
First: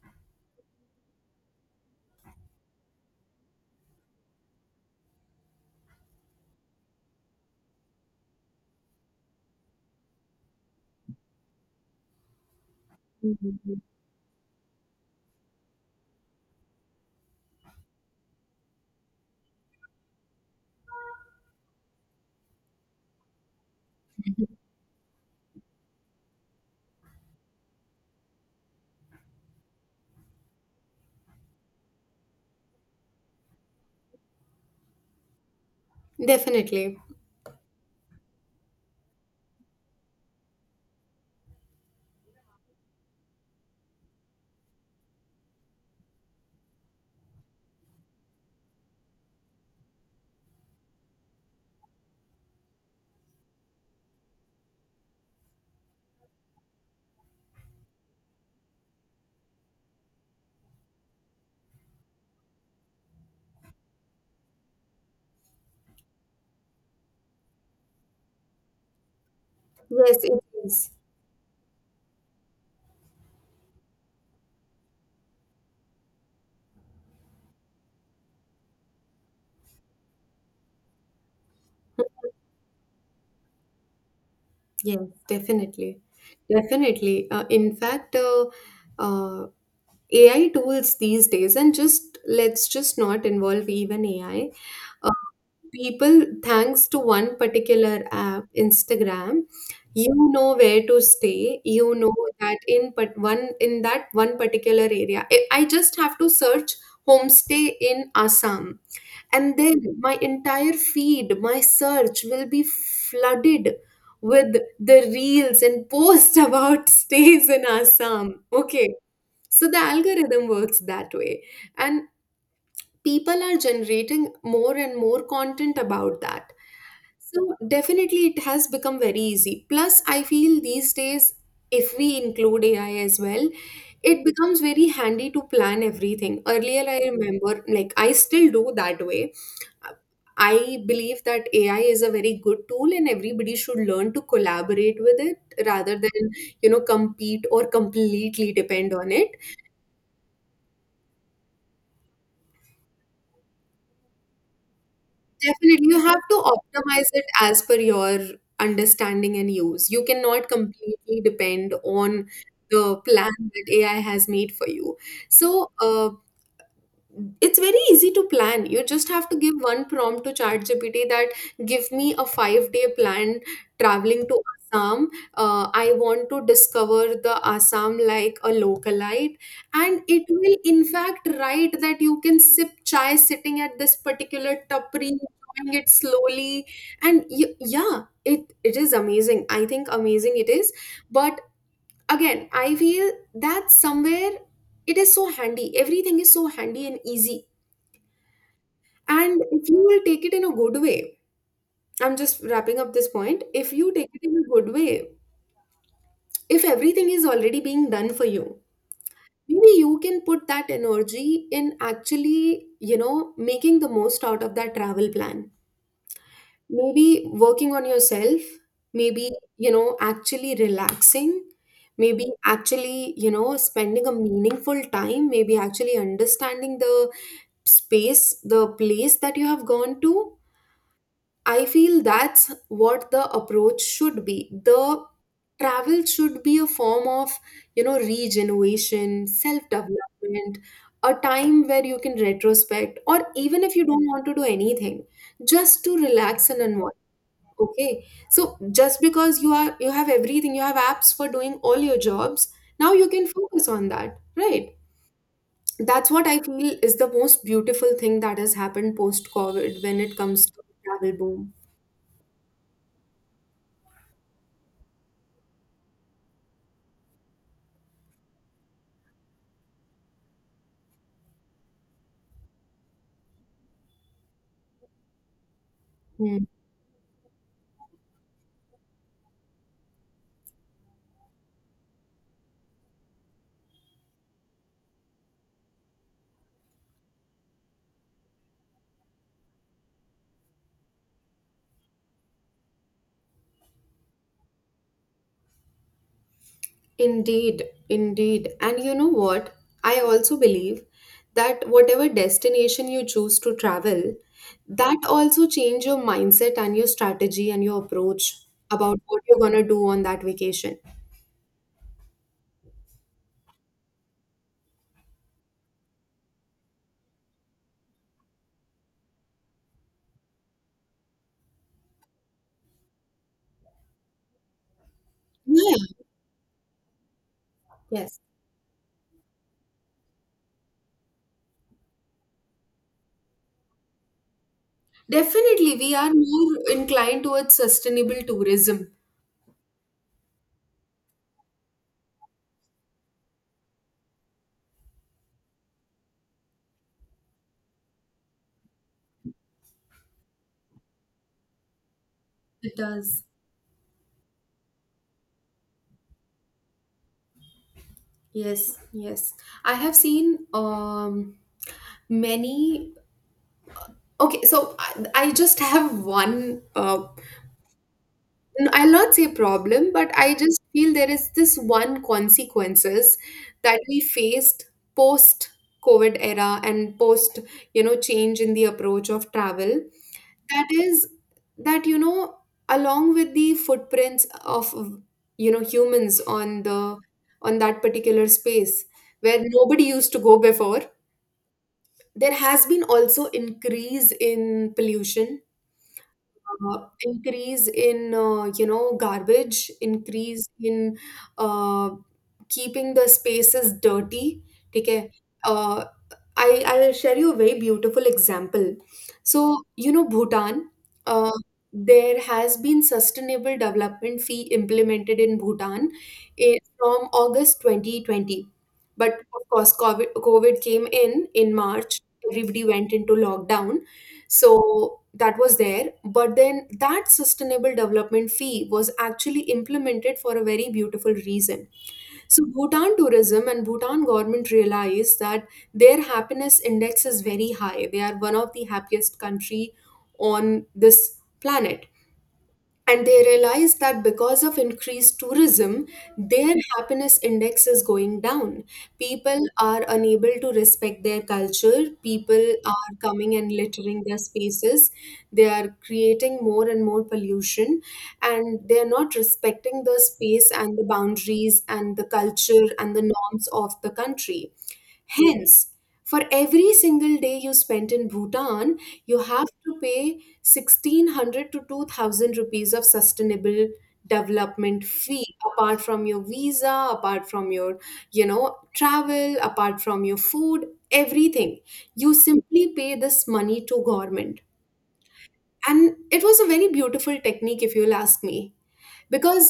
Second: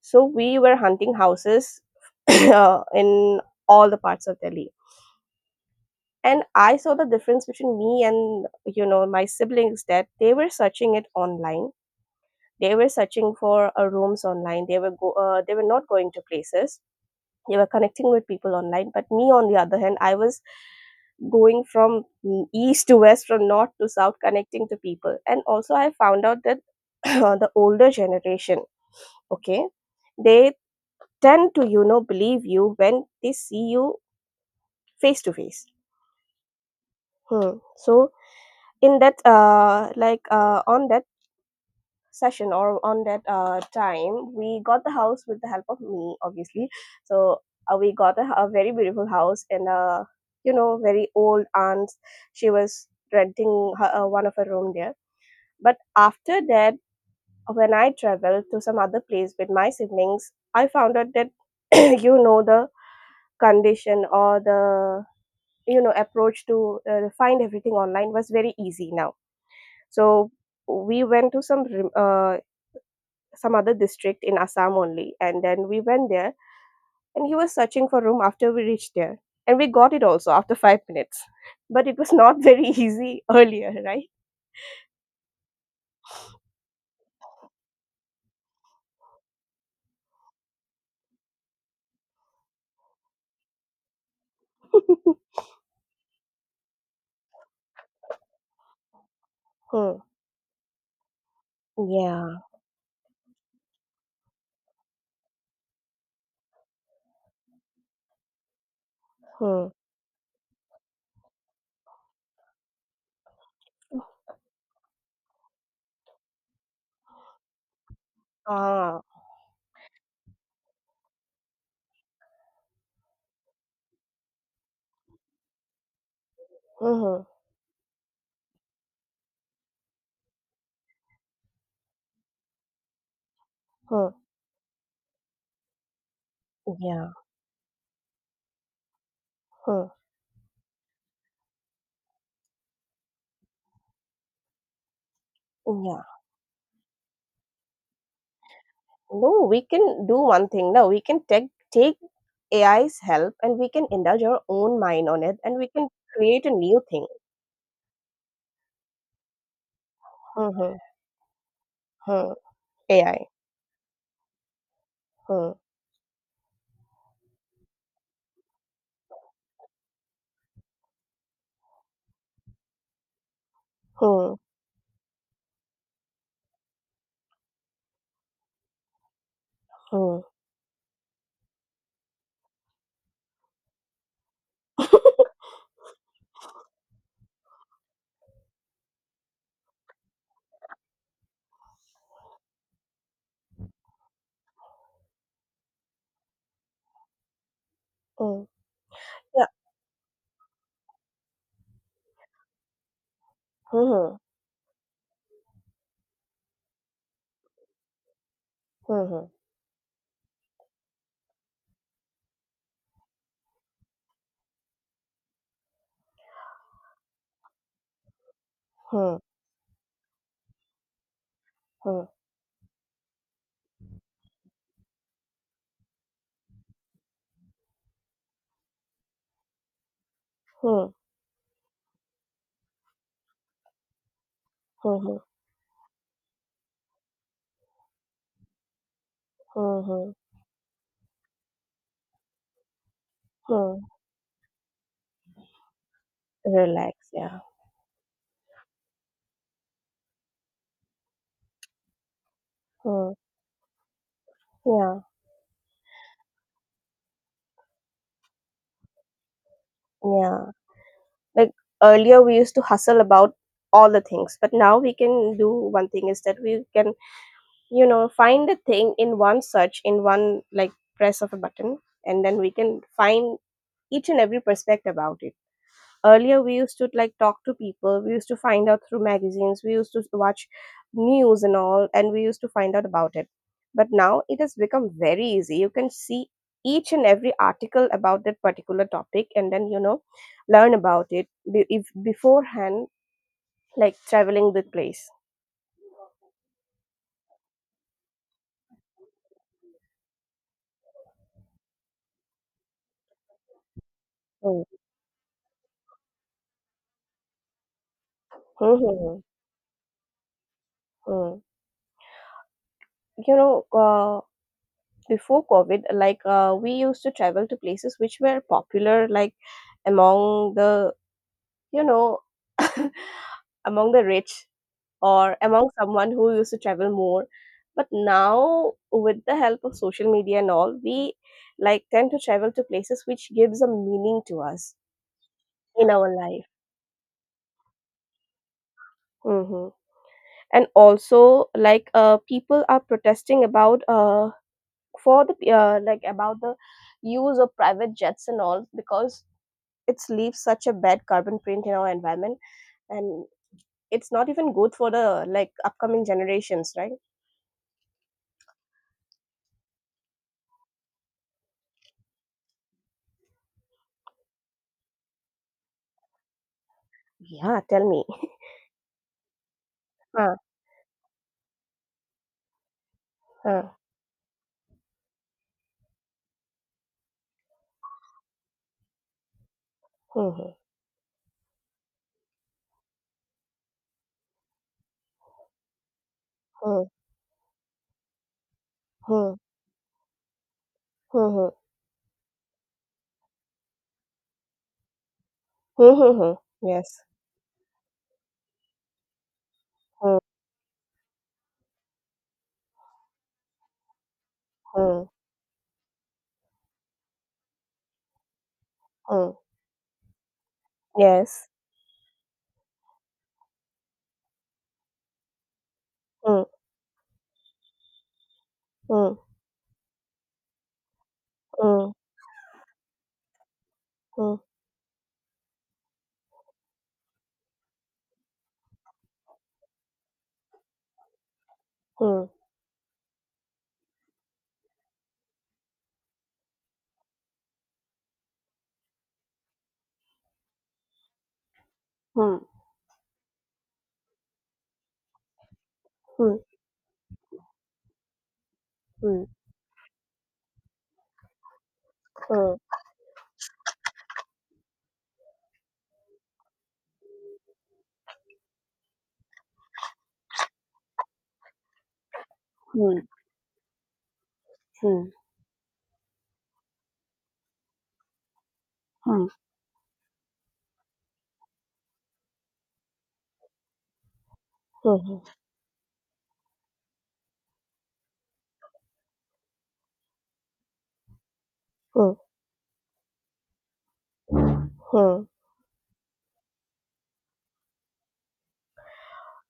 Speaker 1: So we were hunting houses in all the parts of Delhi. And I saw the difference between me and you know my siblings, that they were searching it online. They were searching for
Speaker 2: Hmm.
Speaker 1: rooms online. They were they were not going to places. They were connecting with people online. But me, on the other hand, I was going from east to west, from north to south, connecting to people. And also, I found out that the older generation, okay, they tend to you know believe you when they see you face to face.
Speaker 2: Definitely.
Speaker 1: Hmm. So in that like on that session or on that time we got the house with the help of me, obviously. So we got a very beautiful house, and you know very old aunt. She was renting her, one of her room there. But after that, when I traveled to some other place with my siblings, I found out that you know the condition or the you know approach to find everything online was very easy now.
Speaker 2: Yes,
Speaker 1: So
Speaker 2: it is.
Speaker 1: we went to some some other district in Assam only, and then we went there and he was searching for room after we reached there, and we got it also after 5 minutes. But it was not very easy earlier, right?
Speaker 2: Yes, definitely. Definitely. In fact, uh, AI tools these days, and just let's just not involve even AI, people, thanks to one particular app, Instagram,
Speaker 1: Hmm.
Speaker 2: you know where to stay, you know
Speaker 1: Yeah.
Speaker 2: that in but one in that one particular area I just have to search homestay in Assam, and
Speaker 1: Hmm.
Speaker 2: then my entire feed, my search will be flooded with the reels and posts about stays in Assam. Okay,
Speaker 1: Ah.
Speaker 2: so the algorithm works that way, and people are generating more and more content about that.
Speaker 1: Hmm.
Speaker 2: So definitely it has become very easy. Plus, I feel these days, if we include AI as well,
Speaker 1: Hmm.
Speaker 2: it becomes very handy to plan everything. Earlier, I
Speaker 1: Yeah.
Speaker 2: remember, like, I still do that way.
Speaker 1: Hmm.
Speaker 2: I believe that AI is a very good tool and everybody should learn to collaborate with it rather
Speaker 1: Yeah.
Speaker 2: than, you know, compete or completely depend on it.
Speaker 1: No, we can do one thing. No, we can take AI's help and we can indulge our own mind on it and we
Speaker 2: Definitely,
Speaker 1: can
Speaker 2: you have to
Speaker 1: create a new thing.
Speaker 2: optimize it as per your understanding and use. You cannot
Speaker 1: Mm-hmm.
Speaker 2: completely depend on
Speaker 1: Hmm.
Speaker 2: the
Speaker 1: AI.
Speaker 2: plan that AI has made for you.
Speaker 1: Hmm.
Speaker 2: So it's very easy to plan. You just have to give one prompt to ChatGPT that give me a 5-day plan traveling
Speaker 1: Hmm.
Speaker 2: to Assam. I want to discover the Assam like a localite, and
Speaker 1: Hmm.
Speaker 2: it will in fact write that you can sip chai sitting at this particular tapri enjoying it slowly. And yeah, it is amazing, I think, amazing it is. But again I feel that somewhere it is so handy, everything is so handy and easy,
Speaker 1: Hmm.
Speaker 2: and
Speaker 1: Yeah.
Speaker 2: if you will take it in a good way, I'm just wrapping up this point. If you take
Speaker 1: Hmm.
Speaker 2: it in a good way, if everything is already being done for you,
Speaker 1: Hmm.
Speaker 2: maybe you can put that energy in actually, you know, making the most out of that travel plan. Maybe working on yourself,
Speaker 1: Hmm.
Speaker 2: maybe, you know, actually relaxing,
Speaker 1: Hmm.
Speaker 2: maybe actually, you know, spending a meaningful time, maybe actually understanding the space, the place that you have gone to.
Speaker 1: Hmm.
Speaker 2: I feel that's what the approach should be.
Speaker 1: Hmm.
Speaker 2: The
Speaker 1: Hmm. Hmm.
Speaker 2: travel should be a form of, you know, regeneration, self
Speaker 1: Hmm. Hmm.
Speaker 2: development, a time where you can retrospect, or even if
Speaker 1: Hmm.
Speaker 2: you don't want to do anything, just to relax and unwind.
Speaker 1: Relax. Yeah.
Speaker 2: Okay. So just because you have everything, you have apps for doing all your jobs, now you
Speaker 1: Hmm.
Speaker 2: can focus on that, right?
Speaker 1: Yeah.
Speaker 2: That's what I feel is the most beautiful thing that has happened post COVID when it
Speaker 1: Yeah.
Speaker 2: comes to travel
Speaker 1: Like
Speaker 2: boom.
Speaker 1: earlier, we used to hustle about all the things, but now we can do one thing is that we can you know find a thing in one search, in one like press of a button, and then we can find each and every perspective about it. Earlier
Speaker 2: Hmm.
Speaker 1: we used to like talk to people, we used to find out through magazines, we used to watch news and all, and we used to find out about it. But now it has become very easy, you can see each and every article about that particular topic and then you know learn about it if beforehand like traveling the place.
Speaker 2: Indeed, indeed. And you know what? I also believe that whatever destination you choose to travel,
Speaker 1: Mm.
Speaker 2: that also change your mindset and your strategy and your approach about
Speaker 1: Mhm.
Speaker 2: what you're going to do on that vacation.
Speaker 1: Mm. You know, uh, Before COVID, we used to travel to places which were popular, like among the, you know, among the rich or among
Speaker 2: Yeah.
Speaker 1: someone who used to travel more. But
Speaker 2: Yes.
Speaker 1: now, with the help of social media and all, we like tend to travel to places which gives a meaning to us
Speaker 2: Definitely,
Speaker 1: in
Speaker 2: we
Speaker 1: our
Speaker 2: are
Speaker 1: life.
Speaker 2: more inclined towards sustainable tourism.
Speaker 1: hmm and also people are protesting about for the like about the use of private jets and all because it leaves such a bad carbon print in our environment,
Speaker 2: It
Speaker 1: and
Speaker 2: does.
Speaker 1: it's not even good for the like upcoming generations, right?
Speaker 2: Yes. Yes, I have seen many. Okay, so I just have one
Speaker 1: Yeah, tell me.
Speaker 2: I'll not say problem, but I
Speaker 1: huh,
Speaker 2: just feel there is this one consequences
Speaker 1: huh.
Speaker 2: that we faced post COVID era and post, you know, change in the approach of travel.
Speaker 1: Hmm, hmm,
Speaker 2: That is that, you know, along with the footprints of, you know, humans on
Speaker 1: hmm,
Speaker 2: the on that particular space
Speaker 1: hmm,
Speaker 2: where nobody used to go before,
Speaker 1: hmm, hmm,
Speaker 2: there has been also increase in pollution,
Speaker 1: hmm, hmm. hmm. Yes.
Speaker 2: increase in you know garbage,
Speaker 1: Hmm,
Speaker 2: increase in uh, keeping the spaces dirty. ठीक है.
Speaker 1: hmm,
Speaker 2: I'll share you a very beautiful example.
Speaker 1: hmm.
Speaker 2: So, you know, Bhutan, uh,
Speaker 1: Yes.
Speaker 2: there has been sustainable development fee implemented in Bhutan
Speaker 1: Hmm,
Speaker 2: from August 2020.
Speaker 1: hmm,
Speaker 2: But of course, COVID came in
Speaker 1: hmm,
Speaker 2: March. Everybody went into lockdown.
Speaker 1: hmm,
Speaker 2: So that was there. But then that sustainable development fee was actually implemented for a very beautiful reason.
Speaker 1: hmm,
Speaker 2: So Bhutan tourism and Bhutan government realized that their happiness index is very high. They are one of the happiest country on this planet,
Speaker 1: hmm,
Speaker 2: and they realize that because of increased tourism,
Speaker 1: hmm,
Speaker 2: their happiness index is going down.
Speaker 1: hmm,
Speaker 2: People are unable to respect their culture.
Speaker 1: hmm,
Speaker 2: People are coming and littering their spaces. They are creating more and more pollution, and they are not respecting the space and the boundaries and the culture
Speaker 1: hmm,
Speaker 2: and
Speaker 1: hmm,
Speaker 2: the norms of the country. Hence, for every single day you spent in Bhutan, you
Speaker 1: hmm,
Speaker 2: have to pay 1600 to 2000 rupees of sustainable development
Speaker 1: hmm. hmm.
Speaker 2: fee, apart from your visa, apart from your, you know, travel, apart from your food, everything.
Speaker 1: Hmm.
Speaker 2: You simply pay this money to government.
Speaker 1: Hmm.
Speaker 2: And it was a very beautiful technique if you'll ask me, because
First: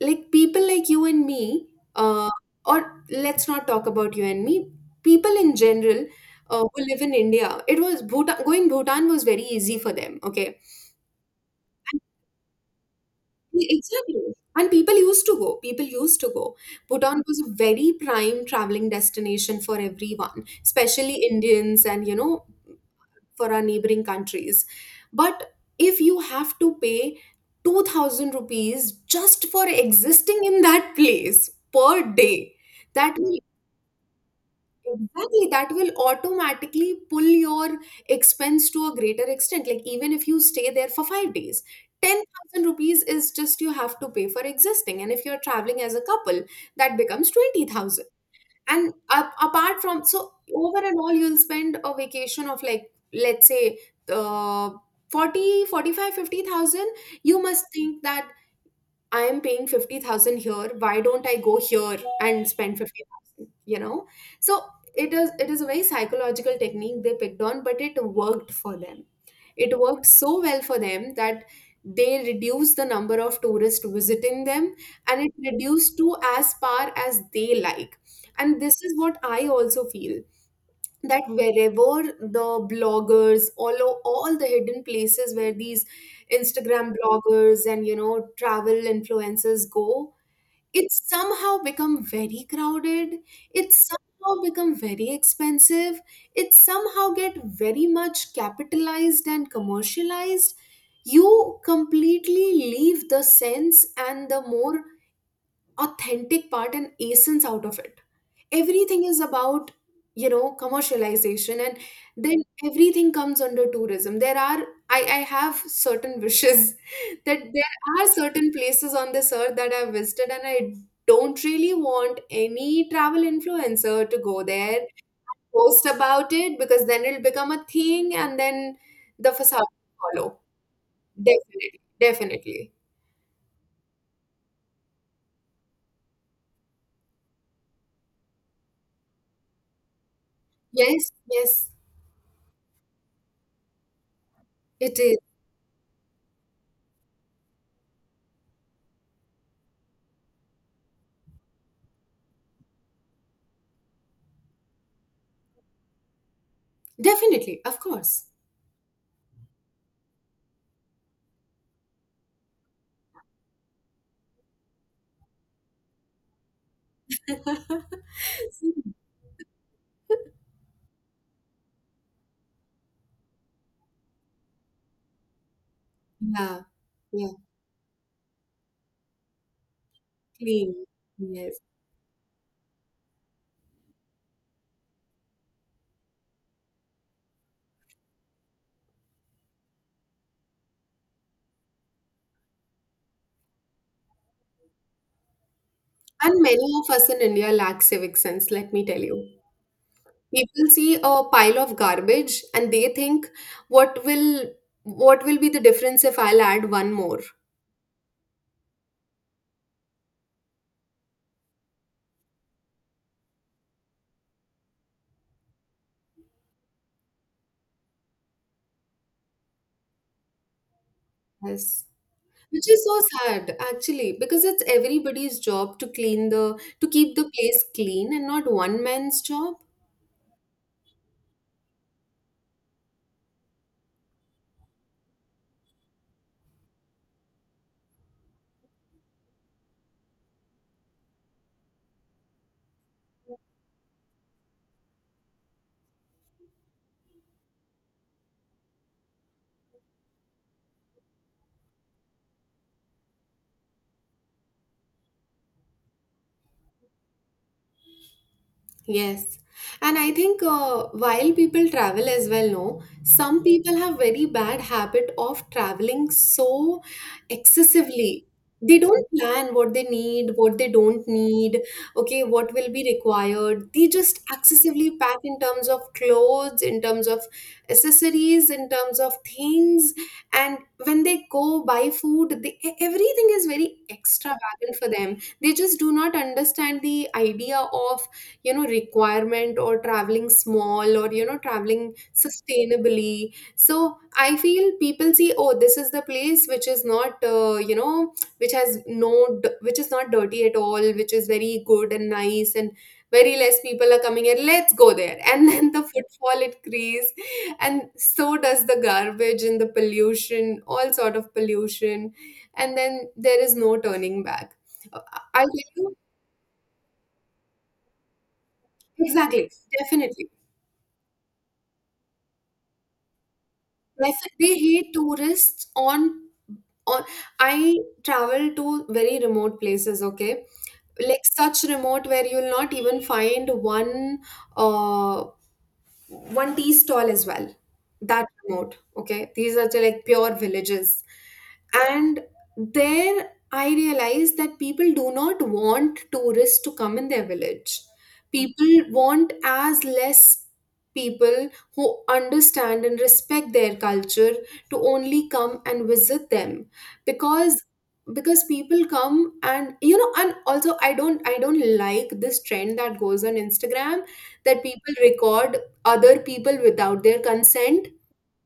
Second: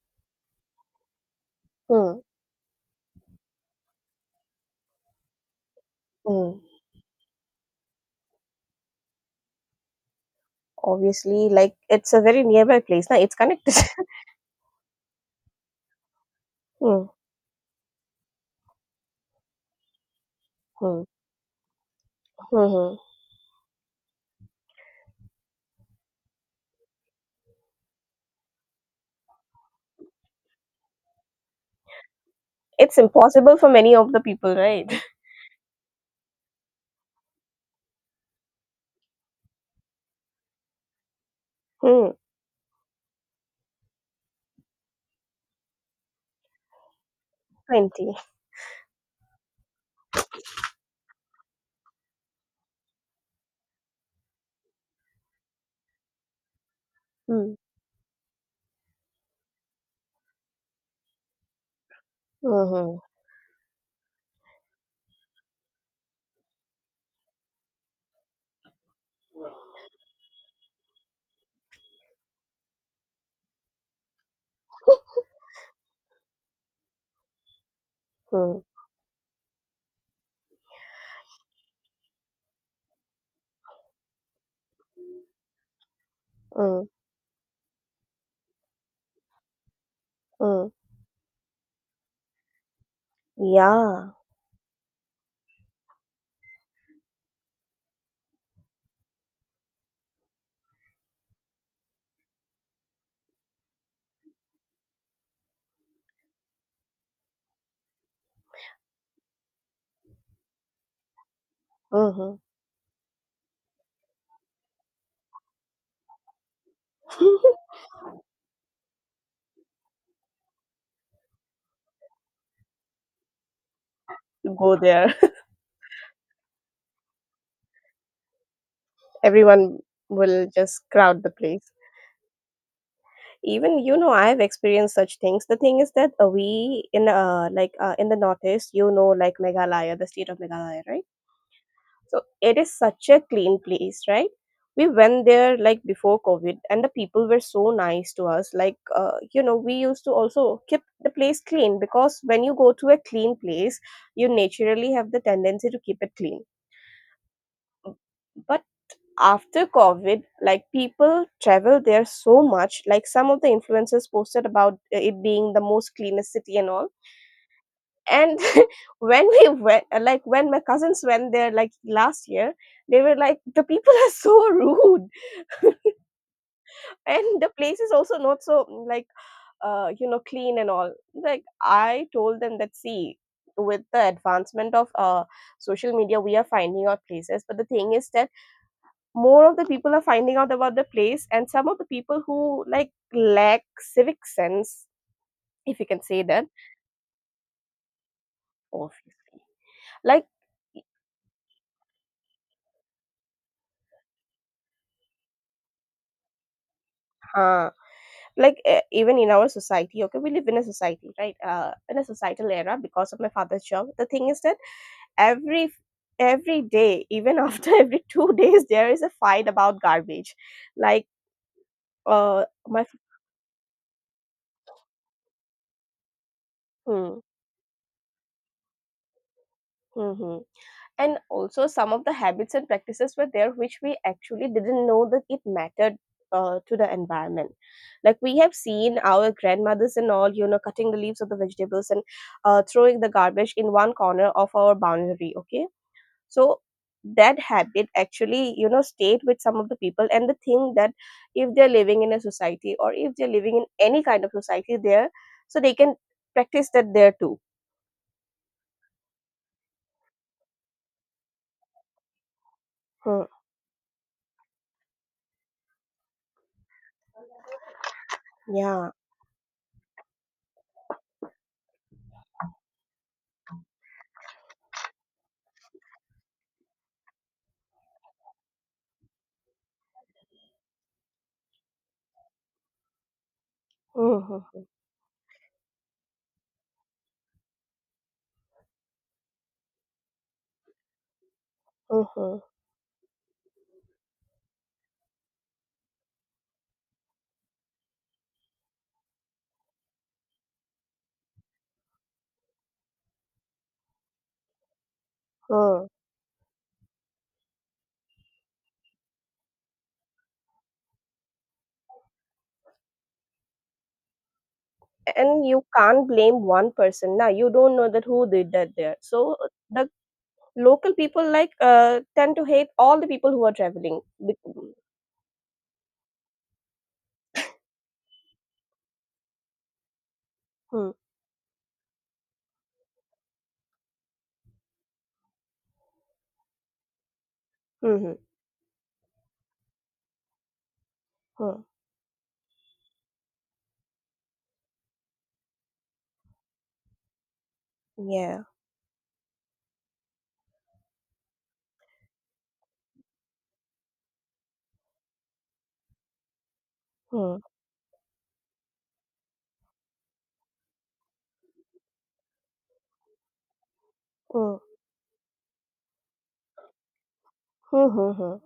Speaker 2: like people like you and me,
Speaker 1: Hmm.
Speaker 2: uh, or let's not talk about you and me, people in general,
Speaker 1: Hmm.
Speaker 2: who live in India, it was bhutan, going Bhutan was very easy for them. Okay,
Speaker 1: Obviously, like it's a very nearby place. Now it's connected.
Speaker 2: exactly. And people used to go.
Speaker 1: Hmm.
Speaker 2: Bhutan was a very prime traveling destination for everyone,
Speaker 1: Hmm.
Speaker 2: especially Indians, and you know,
Speaker 1: Hmm. Hmm.
Speaker 2: for our neighboring countries. But if you have to pay 2000 rupees just for existing in that place per day,
Speaker 1: It's
Speaker 2: that will,
Speaker 1: impossible for many of the people, right?
Speaker 2: exactly, that will automatically pull your expense to a greater extent. Like even if you stay there for 5 days,
Speaker 1: Hmm.
Speaker 2: 10,000 rupees is just you have to pay for existing. And if you're traveling as a couple, that becomes 20,000
Speaker 1: 20.
Speaker 2: and up, apart from so over and all. You'll spend a vacation of like let's say uh 40, 45, 50,000. You
Speaker 1: Hmm.
Speaker 2: must think that I am paying 50,000 here, why don't I go here and spend
Speaker 1: Hmm.
Speaker 2: 50,000, you know. So it is a very psychological technique they picked on, but it worked for them. It worked so well for them that they reduced the number of tourists visiting them,
Speaker 1: Hmm.
Speaker 2: and it reduced to as far as they like.
Speaker 1: Hmm.
Speaker 2: And this is what I also feel, that wherever the bloggers, all all the hidden places where these
Speaker 1: Hmm.
Speaker 2: Instagram bloggers and you know travel influencers go,
Speaker 1: Hmm.
Speaker 2: it's somehow become very crowded, it's
Speaker 1: Yeah.
Speaker 2: somehow become very expensive, it somehow get very much capitalized and commercialized. You completely leave the sense and the more authentic part and essence out of it. Everything is about, you know, commercialization, and
Speaker 1: Hmm.
Speaker 2: then everything comes under tourism. There are, I have certain wishes that there are certain places on this earth that I've visited and I don't really want any travel influencer to go
Speaker 1: Go
Speaker 2: there,
Speaker 1: there.
Speaker 2: post about it because then it'll become a thing and then the facade
Speaker 1: Everyone
Speaker 2: will follow.
Speaker 1: will just crowd the place.
Speaker 2: Definitely, definitely.
Speaker 1: Even you know, I've experienced such things. The thing is that we in like in the northeast, you know, like Meghalaya, the state of Meghalaya, right?
Speaker 2: Yes, yes,
Speaker 1: So it is such a clean place, right? We
Speaker 2: it is.
Speaker 1: went there like before COVID, and the people were so nice to us. Like, you know, we used to also keep the place clean because when you go to a clean place, you naturally have the tendency to keep it clean.
Speaker 2: Definitely, of course.
Speaker 1: But after COVID, like people travel there so much. Like some of the influencers posted about it being the most cleanest city and all, and when we went like when my cousins went there like last year, they were like the people are so rude.
Speaker 2: Yeah, yeah,
Speaker 1: And the place is also not so like you know clean and
Speaker 2: clean.
Speaker 1: all, like
Speaker 2: Yes.
Speaker 1: I told them that see, with the advancement of social media we are finding out places, but the thing is that more of the people are finding out about the place and some of the people who like lack civic sense, if you can say
Speaker 2: And
Speaker 1: that.
Speaker 2: many of us in India lack civic sense, let me tell
Speaker 1: Obviously.
Speaker 2: you.
Speaker 1: like
Speaker 2: People see a pile of garbage and they think, what will what will be the difference if I'll add one more?
Speaker 1: huh like even in our society, okay, we live in a society, right, in a societal era because of my father's job. The thing is that every every day, even after every 2 days there is a fight about garbage, like
Speaker 2: Yes. Which is
Speaker 1: my
Speaker 2: so sad, actually, because it's everybody's job to clean the to
Speaker 1: hmm,
Speaker 2: keep
Speaker 1: hmm
Speaker 2: the place clean and not one man's job.
Speaker 1: mm-hmm. And also some of the habits and practices were there which we actually didn't know that it mattered to the environment. Like we have seen our grandmothers and all, you know, cutting the leaves of the vegetables and throwing the garbage in one corner of our boundary, okay. So that habit actually, you know, stayed with some of the people, and the thing that if they're living in a society or if they're living in any kind of society there, so they can practice that there too.
Speaker 2: Yes. And I think while people travel as well, no,
Speaker 1: Hmm.
Speaker 2: some people have very bad habit of traveling so excessively. They
Speaker 1: Yeah.
Speaker 2: don't plan what they need, what they don't need, okay, what will be required. They just excessively pack in terms of clothes, in terms of accessories, in terms of things. And when they go buy food, they, everything is very
Speaker 1: hmm
Speaker 2: extravagant for them. They just do not understand the idea of, you know, requirement, or traveling small, or you know, traveling
Speaker 1: hmm
Speaker 2: sustainably. So I feel people see, oh, this is the place which is not, you know, which has no, which is not dirty at all, which is very good and nice, and very less people are coming here, let's go there, and then the
Speaker 1: hmm
Speaker 2: footfall it creates, and so does the garbage and the pollution, all sort of pollution, and then there is no turning back. Uh, I
Speaker 1: and you
Speaker 2: tell you,
Speaker 1: can't blame one person now. You don't know that who did that there. So
Speaker 2: exactly,
Speaker 1: the
Speaker 2: definitely.
Speaker 1: local people like tend to hate all the people who are traveling. Bec-
Speaker 2: Definitely, he tourists on. I travel to very remote places. Okay,
Speaker 1: Hmm.
Speaker 2: like such remote where you'll not even find one uh one tea stall as well,
Speaker 1: Mhm.
Speaker 2: that remote. Okay, these are the, like, pure villages,
Speaker 1: Hmm.
Speaker 2: and there I realized that people do not want tourists to come in their village.
Speaker 1: Yeah.
Speaker 2: People want as less people who understand and respect their culture to only come and visit them.
Speaker 1: Hmm. Yeah. Hmm.
Speaker 2: Because people come and you know, and also I don't like this trend that goes on Instagram,
Speaker 1: Hmm.
Speaker 2: that people record other people without their
Speaker 1: Hmm.
Speaker 2: consent.
Speaker 1: Hmm.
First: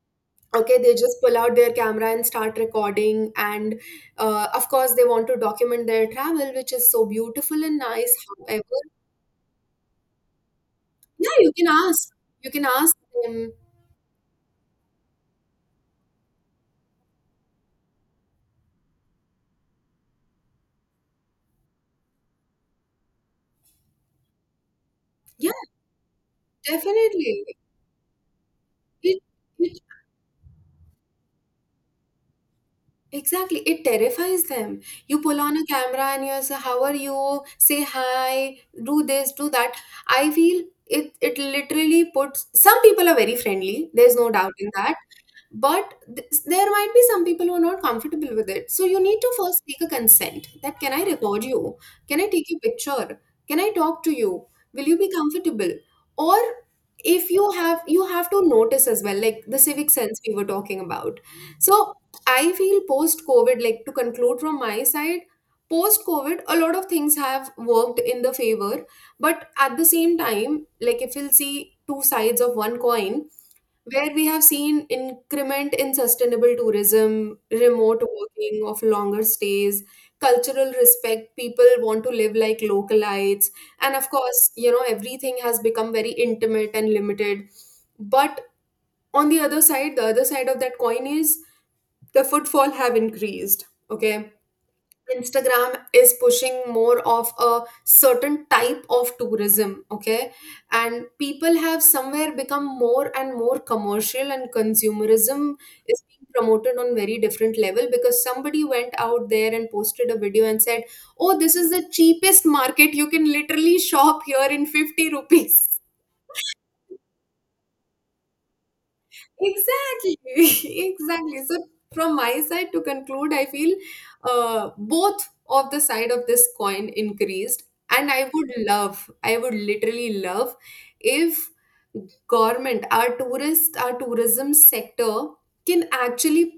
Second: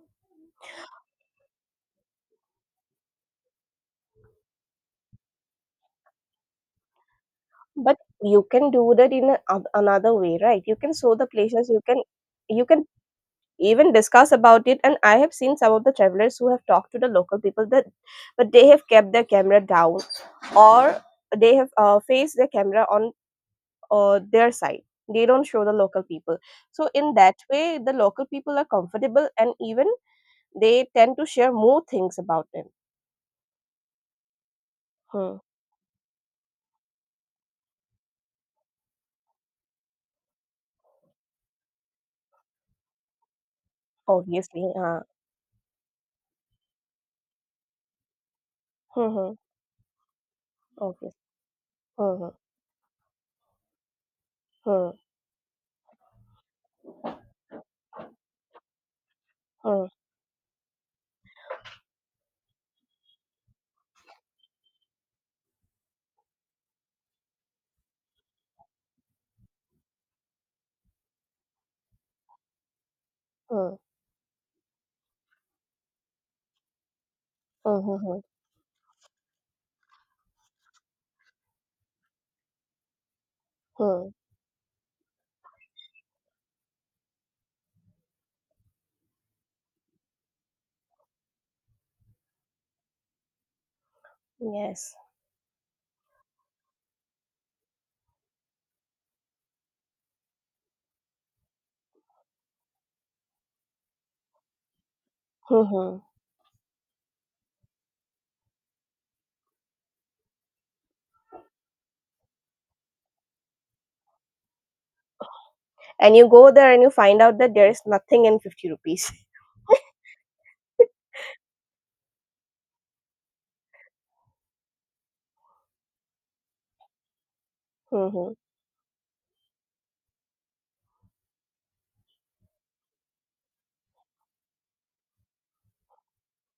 Speaker 2: Okay, they just pull out their camera and start recording, and of course they want to document their travel, which is so beautiful and
Speaker 1: But
Speaker 2: nice,
Speaker 1: you can
Speaker 2: however.
Speaker 1: do that in a, another way, right? You can show the
Speaker 2: Yeah, you can
Speaker 1: places.
Speaker 2: ask, you
Speaker 1: You
Speaker 2: can
Speaker 1: can
Speaker 2: ask them.
Speaker 1: even discuss about it. And I have seen some of the travelers who have talked to the local people that, but they have kept their camera down, or they have faced their camera on their side. They don't
Speaker 2: Yeah,
Speaker 1: show the local people. So in that
Speaker 2: definitely.
Speaker 1: way, the local people are
Speaker 2: it,
Speaker 1: comfortable, and
Speaker 2: it
Speaker 1: even they tend to share more things about them.
Speaker 2: exactly, it terrifies them. You
Speaker 1: Hmm.
Speaker 2: pull on a camera and you're so, how are you, say hi, do this, do that. I feel it literally puts, some people are very friendly, there's no doubt in
Speaker 1: Obviously,
Speaker 2: that, but there might be some people who are not comfortable with it, so you
Speaker 1: hmm,
Speaker 2: need to
Speaker 1: hmm,
Speaker 2: first take a consent that, can I
Speaker 1: obviously.
Speaker 2: record you, can I
Speaker 1: Hmm,
Speaker 2: take your picture, can I talk to you, will
Speaker 1: hmm,
Speaker 2: you be comfortable? Or if you have, you have to notice as well, like the
Speaker 1: hmm,
Speaker 2: civic sense we were talking about. So I feel post covid, like, to conclude from my side, post covid a lot of things have worked in the favor, but at the same time, like, if you'll see two sides of one coin,
Speaker 1: hmm,
Speaker 2: where we have seen increment in sustainable tourism,
Speaker 1: hmm, hmm,
Speaker 2: remote
Speaker 1: hmm,
Speaker 2: working of longer stays, cultural respect, people want to live like localites, and
Speaker 1: hmm.
Speaker 2: of course, you know, everything has become very intimate and limited. But on the other side of that coin is the footfall have increased. Okay.
Speaker 1: Yes.
Speaker 2: Instagram is pushing more of a certain type of tourism, okay? And people have somewhere become more and more commercial, and consumerism
Speaker 1: Mhm.
Speaker 2: is being promoted on very different level, because somebody went out there and posted a video and said, "Oh, this is the cheapest market. You can literally shop here in 50 rupees."
Speaker 1: And you go there and you find out that there is nothing in 50 rupees.
Speaker 2: Exactly, exactly. So from my side to conclude, I feel both of the side of this coin increased, and I
Speaker 1: Mhm.
Speaker 2: would love, I would literally love if government, our tourist, our tourism sector can actually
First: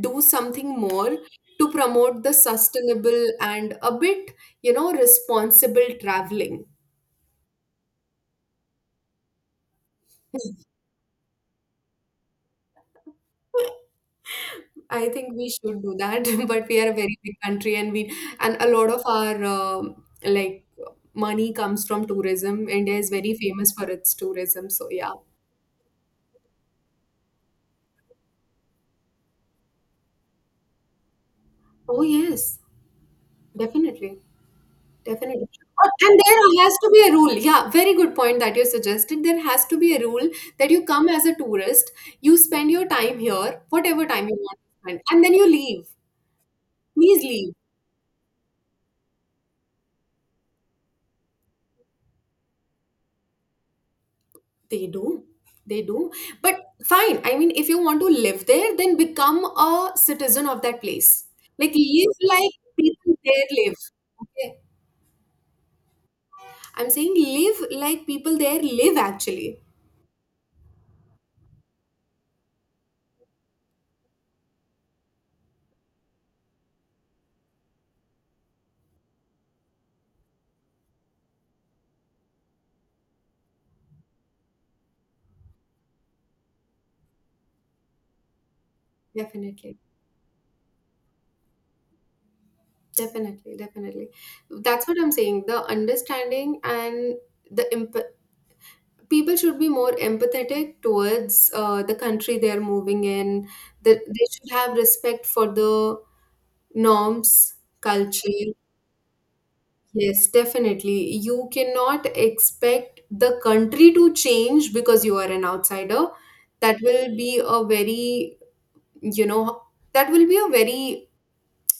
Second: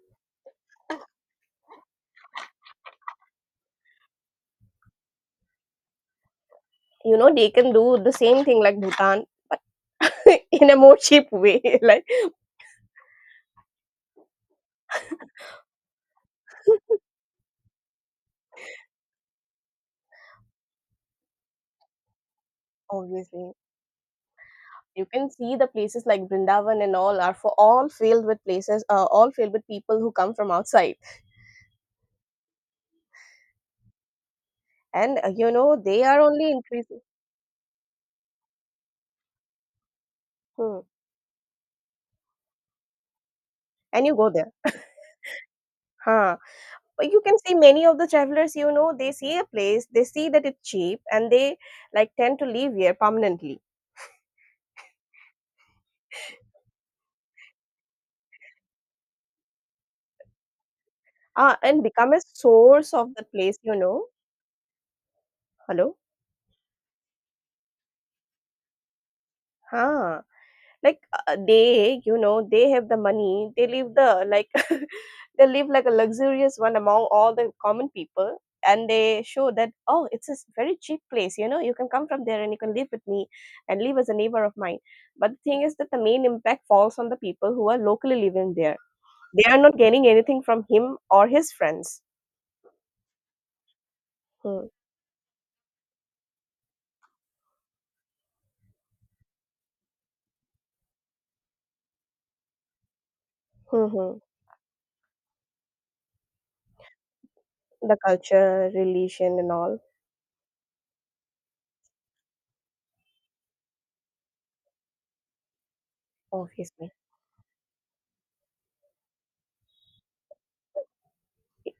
Speaker 2: do something more to promote the sustainable and a bit, you know, responsible traveling.
Speaker 1: You know, they can do the same thing like Bhutan in a more cheap way. Like,
Speaker 2: I think we should do that, but we are a very big country, and we, and a lot of our like money comes from tourism. India is very
Speaker 1: obviously,
Speaker 2: famous for its tourism, so
Speaker 1: you
Speaker 2: yeah.
Speaker 1: can see the places like Brindavan and all are for all filled with places, all filled with people who come from outside.
Speaker 2: Oh yes, definitely,
Speaker 1: And,
Speaker 2: definitely.
Speaker 1: you know,
Speaker 2: Oh,
Speaker 1: they
Speaker 2: and
Speaker 1: are only
Speaker 2: there has to
Speaker 1: increasing.
Speaker 2: be a rule. Yeah, very good point that you suggested. There has to be a rule that
Speaker 1: Hmm.
Speaker 2: you come as a tourist, you spend your time here, whatever
Speaker 1: And you
Speaker 2: time
Speaker 1: go
Speaker 2: you
Speaker 1: there.
Speaker 2: want to spend, and then you leave.
Speaker 1: Huh. But you
Speaker 2: Please
Speaker 1: can see
Speaker 2: leave.
Speaker 1: many of the travelers, you know, they see a place, they see that it's cheap, and they like tend to live here permanently.
Speaker 2: They do. They do. But fine. I mean, if you want to live there, then become a citizen of that place.
Speaker 1: Ah,
Speaker 2: Like,
Speaker 1: and become
Speaker 2: live
Speaker 1: a
Speaker 2: like
Speaker 1: source of
Speaker 2: people
Speaker 1: the
Speaker 2: there
Speaker 1: place, you
Speaker 2: live.
Speaker 1: know.
Speaker 2: Okay.
Speaker 1: Hello?
Speaker 2: I'm saying live like people there live, actually.
Speaker 1: Huh. Like they, you know, they have the money. They live the like they live like a luxurious one among all the common people. And they show that, oh, it's a very cheap place, you know. You can come from there and you can live with me and live as a neighbor of mine. But the thing is that the main impact falls on the people who are locally living there. They are
Speaker 2: Definitely.
Speaker 1: not gaining anything from him or his friends.
Speaker 2: Definitely. Definitely.
Speaker 1: Hmm.
Speaker 2: That's what I'm saying. The understanding and the imp- people should be more empathetic towards the country they're moving in.
Speaker 1: hmm
Speaker 2: That
Speaker 1: hmm.
Speaker 2: they should have respect for the norms,
Speaker 1: The
Speaker 2: culture.
Speaker 1: culture, religion, and all.
Speaker 2: Yes, definitely. You cannot expect the country to change because you are an outsider. That
Speaker 1: Obviously.
Speaker 2: will be a very, you know, that will be a very,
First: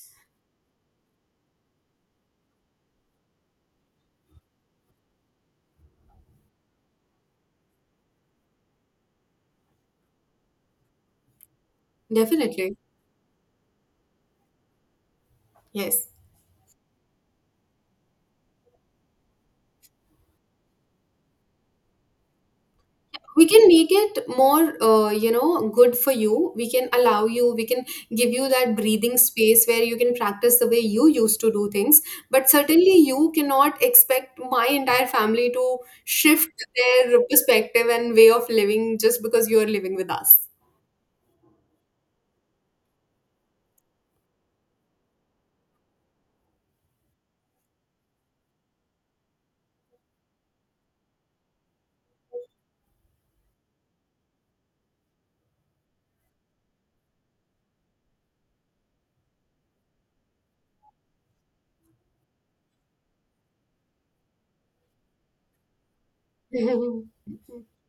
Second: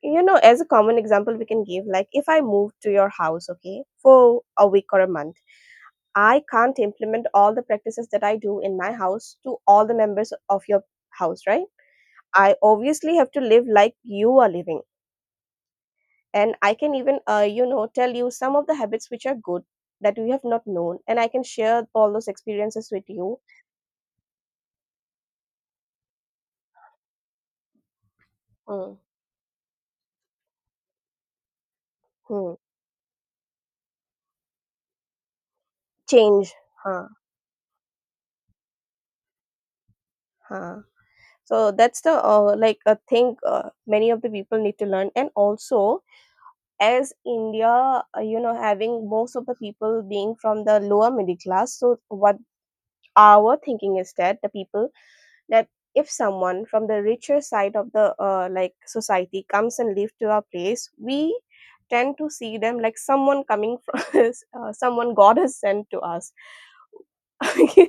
Speaker 1: You know, as a common example we can give, like if I move to your house, okay, for a week or a month, I can't implement all the practices that I do in my house to all the members of your house, right? I
Speaker 2: definitely.
Speaker 1: obviously have to live like you are living,
Speaker 2: Yes.
Speaker 1: and I can even you know, tell you some of the habits which are good that you have not known, and I can share all those experiences with you.
Speaker 2: We can make it more, you know, good for you. We can allow you, we can give you that
Speaker 1: Mm.
Speaker 2: breathing space where you can practice the way you used to do things. But
Speaker 1: Hmm.
Speaker 2: certainly, you cannot expect my entire family to shift
Speaker 1: Change. huh,
Speaker 2: their perspective and way of living just because you are living with us.
Speaker 1: huh. So that's the like a thing, many of the people need to learn. And also, as India, you know, having most of the people being from the lower middle class, so what our thinking is that the people that if someone from the richer side of the like society comes and live to our place, we tend to see them like someone coming from someone God has sent to us.
Speaker 2: Okay.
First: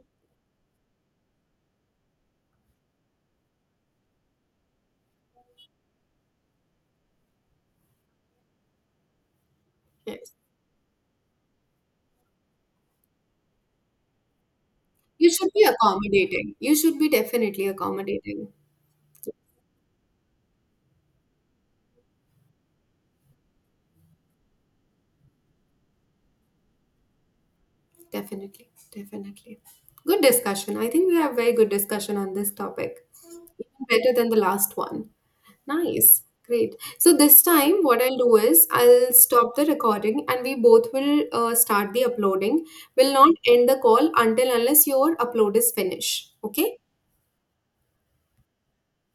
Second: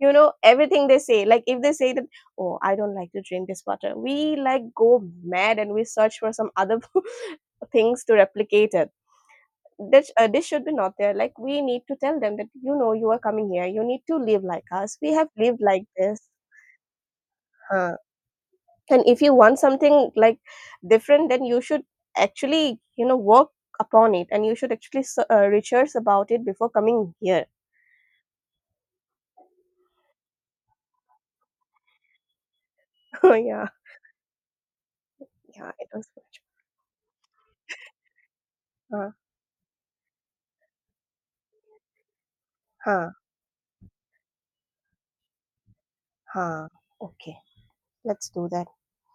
Speaker 1: You know, everything they say, like if they say that, oh, I don't like to drink this water, we like go mad and we search for some other things to replicate it.
Speaker 2: Yes.
Speaker 1: This should be not there, like we need to tell them that you know you are coming here, you need to live like us, we have
Speaker 2: You should
Speaker 1: lived
Speaker 2: be
Speaker 1: like this.
Speaker 2: accommodating. You should be definitely
Speaker 1: Huh.
Speaker 2: accommodating.
Speaker 1: And if you want something like different, then you should actually, you know, work upon it, and you should actually research about it before coming here.
Speaker 2: Definitely. Definitely. Good discussion. I think we have very good discussion on this topic.
Speaker 1: Yeah.
Speaker 2: Even better than the last one.
Speaker 1: Yeah, it was
Speaker 2: Nice.
Speaker 1: much.
Speaker 2: Great. So this time what I'll do is
Speaker 1: huh
Speaker 2: I'll stop the recording and we both will start the uploading.
Speaker 1: huh
Speaker 2: We'll not end the call until unless your upload is finished.
Speaker 1: huh
Speaker 2: Okay?
Speaker 1: okay, let's do that.